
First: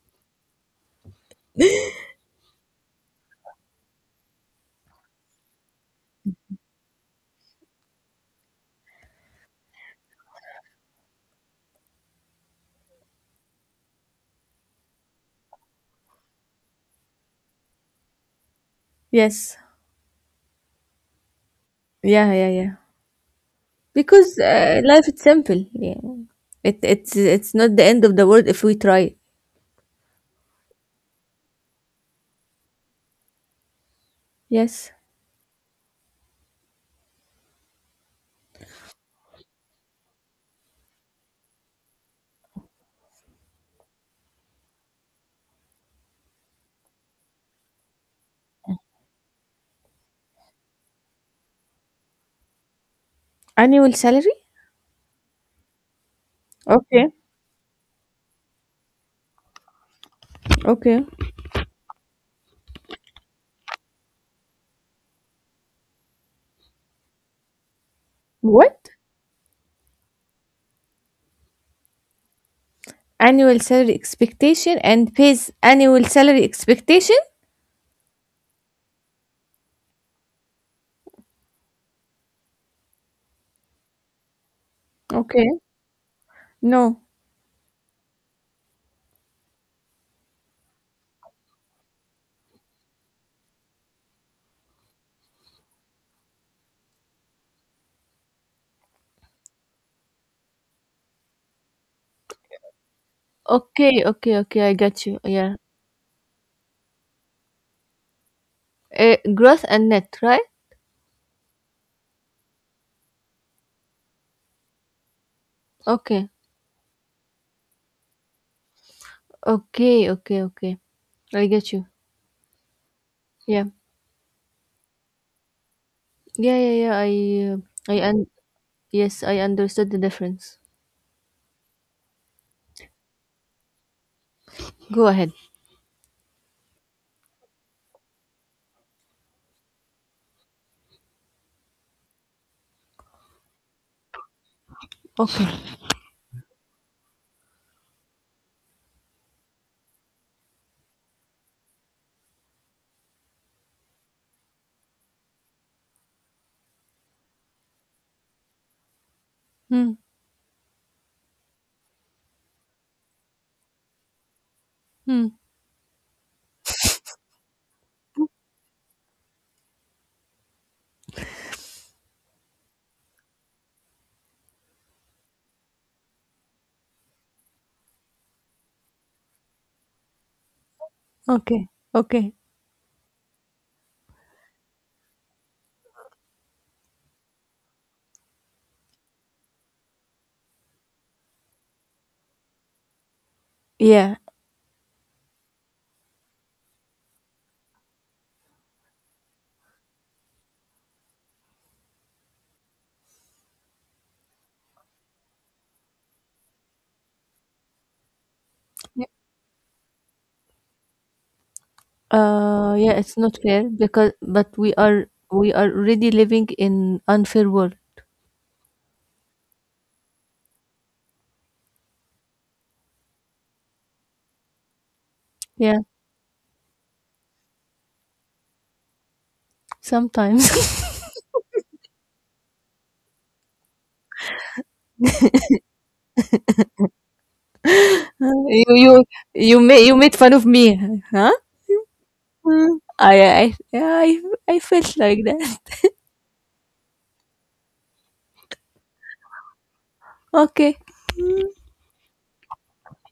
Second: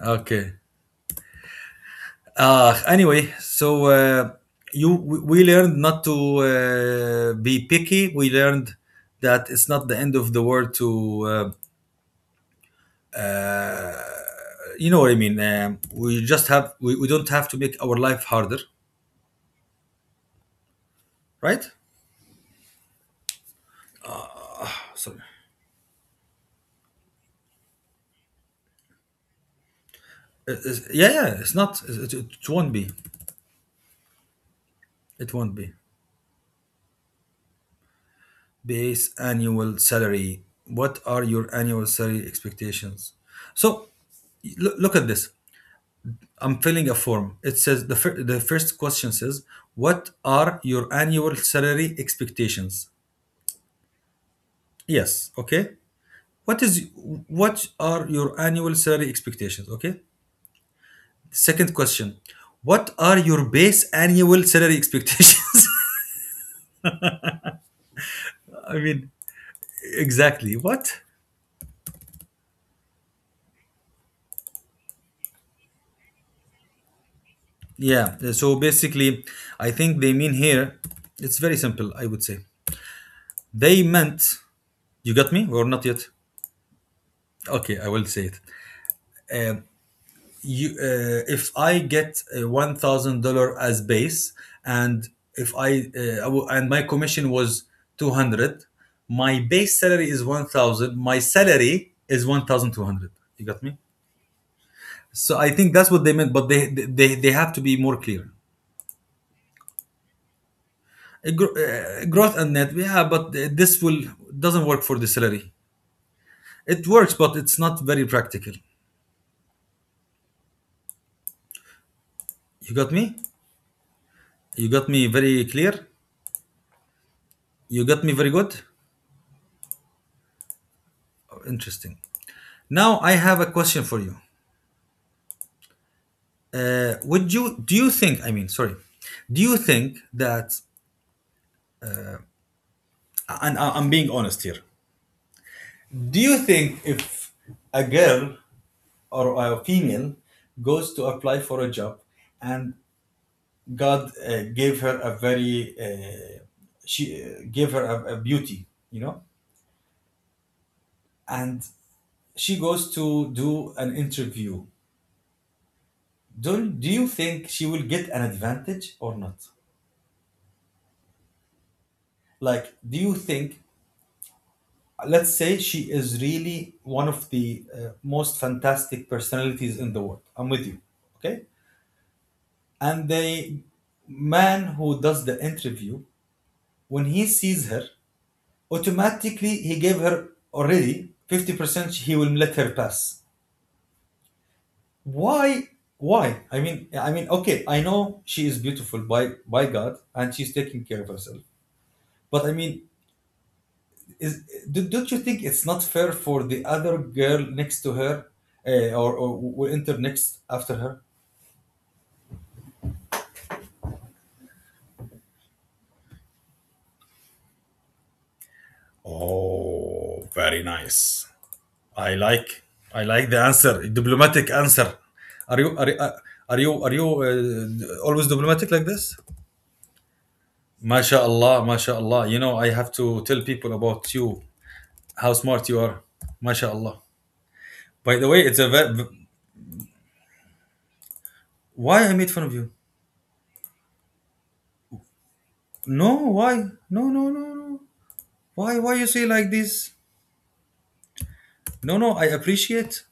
A: Okay. Anyway, you we learned not to be picky. We learned that it's not the end of the world to uh, uh, you know what I mean. We just we don't have to make our life harder,
B: Yes.
A: right?
B: Yeah, yeah, yeah. Because life
A: Sorry.
B: is simple. Yeah. It's not the end of the world if we try it.
A: Yeah, yeah. It's not. It won't be.
B: Yes.
A: It won't be. Base annual salary. What are your annual salary expectations? So look, look at this. I'm filling a form. It says the first question says, "What are your annual salary expectations?"
B: Annual salary?
A: Yes. Okay. What is
B: Okay.
A: what are your annual salary expectations? Okay.
B: Okay.
A: Second question, what are your base annual salary expectations? I
B: What?
A: mean, exactly. What?
B: Annual salary expectation and pays annual salary expectation?
A: Yeah. So basically, I think they mean here, it's very simple, I would say. They meant, you got me
B: Okay.
A: or not yet?
B: No.
A: Okay, I will say it. Um, if I get a $1,000 as base, and if I, I w- and my commission was 200, my base salary is 1,000. My salary is 1,200. You got me?
B: Okay, okay, okay. I got you.
A: So I
B: Yeah.
A: think that's what they meant, but they have to be more clear.
B: Gross and net, right?
A: Growth and net, yeah, but this will doesn't work for the salary.
B: Okay.
A: It works, but it's not very practical.
B: Okay, okay, okay. I get you.
A: You got me?
B: Yeah.
A: You got me very clear?
B: Yeah, yeah, yeah. Uh,
A: You
B: I
A: got me very
B: un-
A: good?
B: yes, I understood the difference.
A: Oh, interesting. Now I have a question for you.
B: Go ahead.
A: Would you do you think? I mean, sorry. Do you think that? And I'm being honest here.
B: Okay.
A: Do you think if a girl or a female goes to apply for a job and God gave her a very she gave her a beauty, you know,
B: Hmm.
A: and she goes to do an interview.
B: Hmm.
A: Do you think she will get an advantage or not? Like, do you think? Let's say she is really one of the most fantastic personalities in the world. I'm with you, okay?
B: Okay. Okay.
A: And the man who does the interview, when he sees her, automatically he gave her already 50%, he will let her pass.
B: Yeah.
A: Why? Why? I mean, I mean, okay, I know she is beautiful by God and she's taking care of herself, but I mean, is, don't you think it's not fair for the other girl next to her,
B: Yeah.
A: or will enter next after her?
B: Yeah, it's not fair because, but we are already living in unfair world.
A: Oh, very nice. I like, I like the answer, diplomatic answer. Are you
B: Yeah,
A: are, you- are you are you always diplomatic like this?
B: sometimes.
A: MashaAllah, MashaAllah. You know, I have to tell people about you, how smart you are. MashaAllah. By the way, it's
B: You
A: a
B: you
A: very.
B: you made fun of me, huh?
A: Why I made fun of you?
B: Hmm. I Yeah, I felt like that.
A: No, why? No, no, no, no. Why? Why you say like this?
B: Okay.
A: No, no. I appreciate.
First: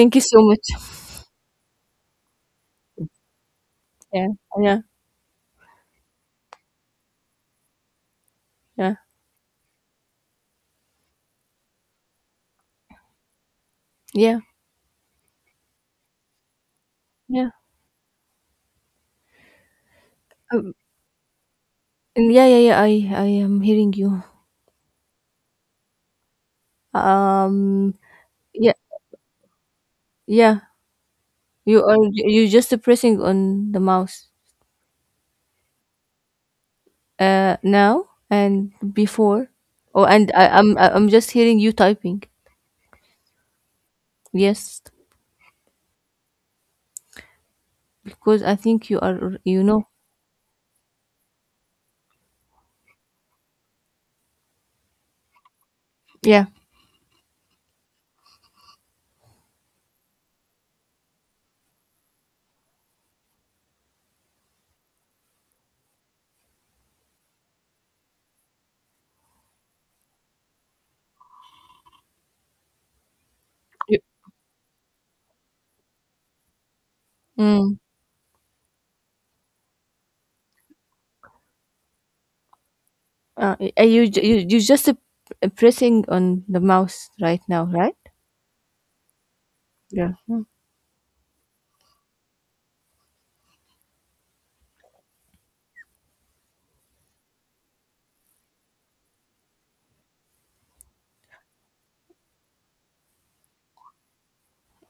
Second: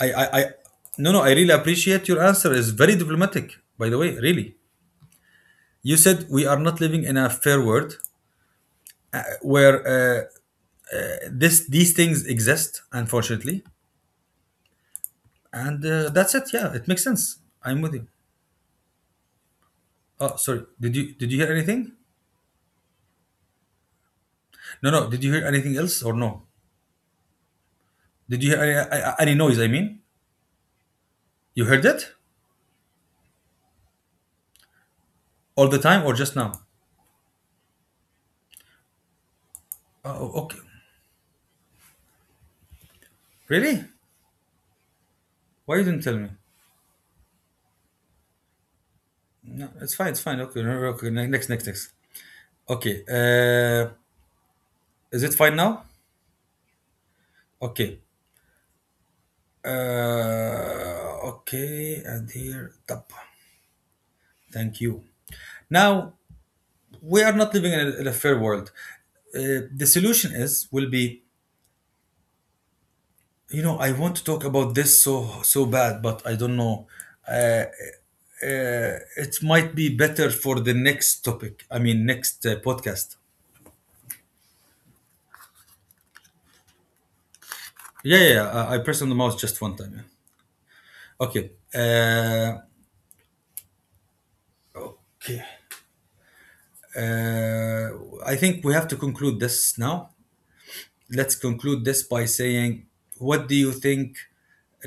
B: you so
A: I.
B: much.
A: No, no. I really appreciate your answer. It's very diplomatic. By the way,
B: Yeah.
A: really.
B: Yeah.
A: You said we are not living in a fair world,
B: Yeah.
A: where this these things exist, unfortunately,
B: Yeah,
A: and that's it. Yeah, it makes sense.
B: yeah,
A: I'm with you. Oh, sorry.
B: um,
A: Did you hear anything?
B: and yeah, yeah, yeah. I am hearing you.
A: No, no. Did you hear anything else or no?
B: Um,
A: Did you hear any,
B: yeah,
A: any noise? I mean,
B: yeah.
A: you heard
B: You are
A: it
B: you, just pressing on the mouse.
A: all the time or just now?
B: Now and before. Oh, and
A: Oh, okay.
B: I'm just hearing you typing.
A: Really?
B: Yes,
A: Why you didn't tell me?
B: because I think you are, you
A: No,
B: know.
A: it's fine. It's fine. Okay, no, no, okay. Next, next, next. Okay. Is it fine now?
B: Yeah.
A: Okay. Okay. And here, top. Thank you. Now we are not living in in a fair world. The solution is will be, you know, I
B: You,
A: want to talk about this so bad, but I don't know. Uh,
B: mm,
A: it might be better for the next topic. I mean, next podcast.
B: you you just pressing on the mouse right now, right?
A: Yeah, yeah, yeah, I pressed on the mouse just one time. Yeah. Okay. Okay. Uh, I think we have to conclude this now. Let's conclude this by saying, what do you think,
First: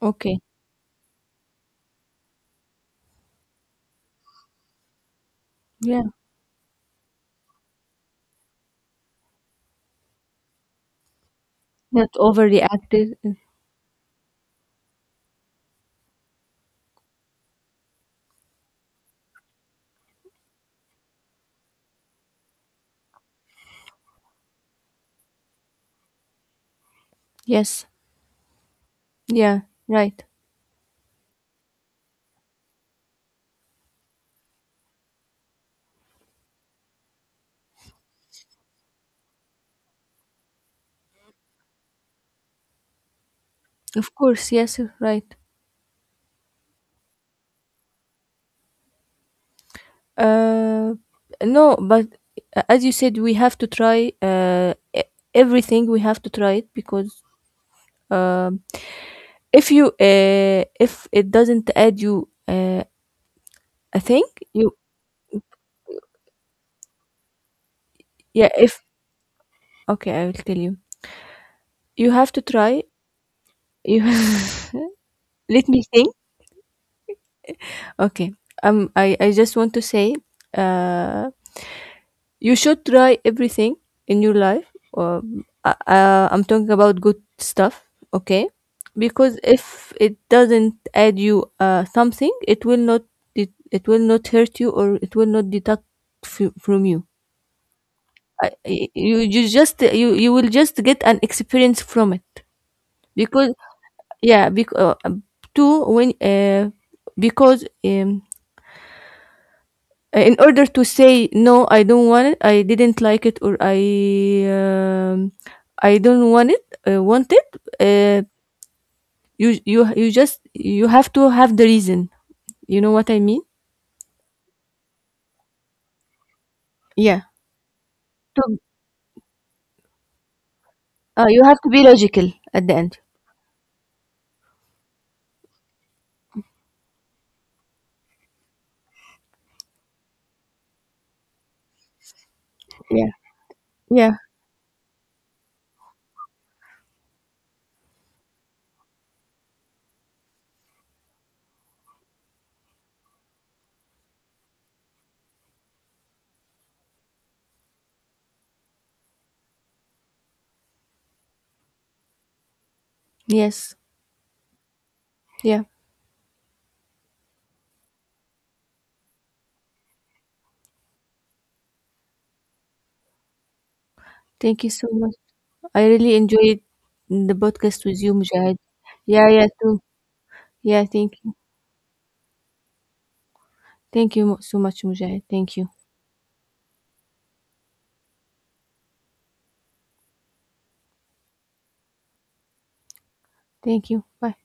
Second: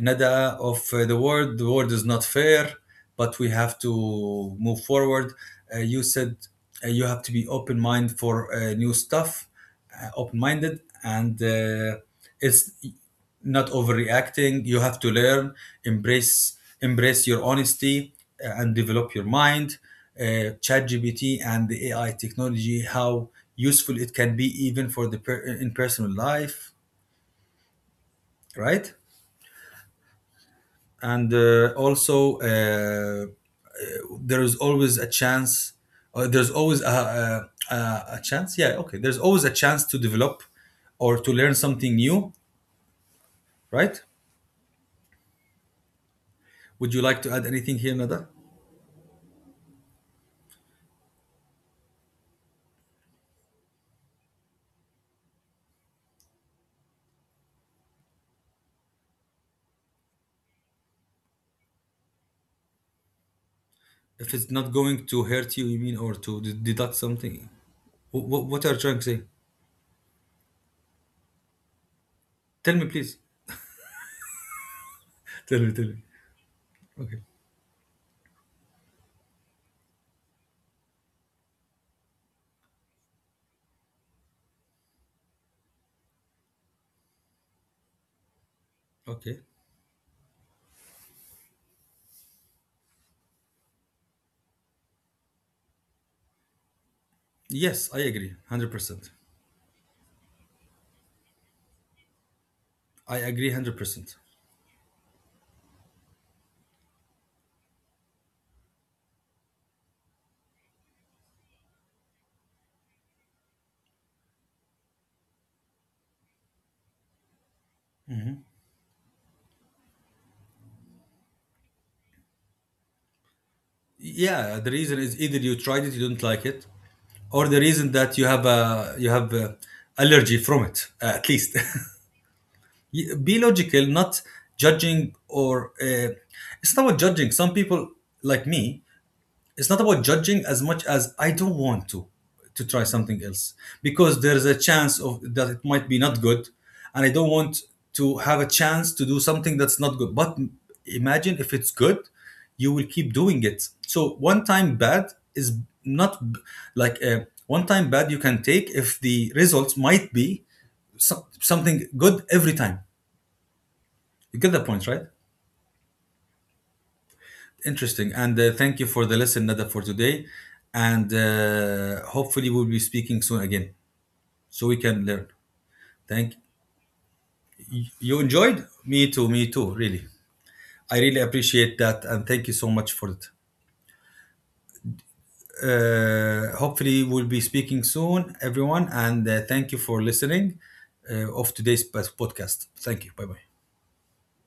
B: Okay.
A: of the world. The world is not fair, but we have to move forward.
B: Yeah.
A: You said you have to be open mind for new stuff, open minded, and
B: Not
A: it's
B: overreacted.
A: not overreacting. You have to learn, embrace, embrace your honesty, and develop your mind. ChatGPT and the AI technology, how useful it can be even in personal life,
B: Yes.
A: right?
B: Yeah. Right.
A: And also there is always a chance, there's always a chance, yeah, okay, there's always a chance to develop or to learn something new, right?
B: Of course. Yes. Right.
A: Would you like to add anything here, Nada?
B: Uh, no, but as you said, we have to try everything. We have to try it, because um, if you if it doesn't add you a thing,
A: If it's not
B: you.
A: going to hurt you you mean or to deduct something,
B: Yeah.
A: what are you
B: If
A: trying to say?
B: okay, I will tell you. You have to
A: Tell me,
B: try.
A: please.
B: You.
A: Tell
B: Let
A: me, tell
B: me
A: me.
B: think.
A: Okay,
B: Okay. I just want to say uh you should try everything in your life. I'm talking about good stuff, okay?
A: okay.
B: Because if it doesn't add you something, it will not, it will not hurt you, or it will not deduct from you.
A: Yes, I agree
B: I-
A: 100%.
B: you just you You will just get an experience from it,
A: I agree
B: because
A: 100%.
B: yeah, because two when because in order to say no, I don't want it, I didn't like it, or um, I don't want it, want it. Uh, you just, you have to have the reason. You know what I mean?
A: Yeah, the reason is either you tried it, you don't like it,
B: Yeah.
A: or the reason that you have
B: To,
A: a, you have a allergy from it. At
B: you
A: least
B: have to be logical at the end.
A: Be logical, not judging, or it's not about judging some people like me. It's not about judging as much as I don't want to try
B: Yeah.
A: something else,
B: Yeah.
A: because there's a chance of that it might be not good, and I don't want to have a chance to do something that's not good. But imagine if it's good, you will keep doing it. So one time bad is not b- like a one time bad you can take if the results might be something good every time.
B: Yes.
A: You get the point, right?
B: Yeah.
A: Interesting. And thank you for the lesson, Nada, for today. And hopefully, we'll be speaking soon again
B: Thank
A: so
B: you
A: we
B: so
A: can
B: much.
A: learn.
B: I really
A: Thank
B: enjoyed the
A: you.
B: podcast with you,
A: You
B: Mujahid.
A: enjoyed?
B: Yeah.
A: Me
B: Yeah.
A: too,
B: Too.
A: really.
B: Yeah.
A: I
B: Thank
A: really
B: you.
A: appreciate that. And thank you so much for it.
B: Thank you so much, Mujahid. Thank you.
A: Hopefully, we'll be speaking soon, everyone. And thank you for listening of today's podcast. Thank you. Bye bye.
B: Thank you. Bye.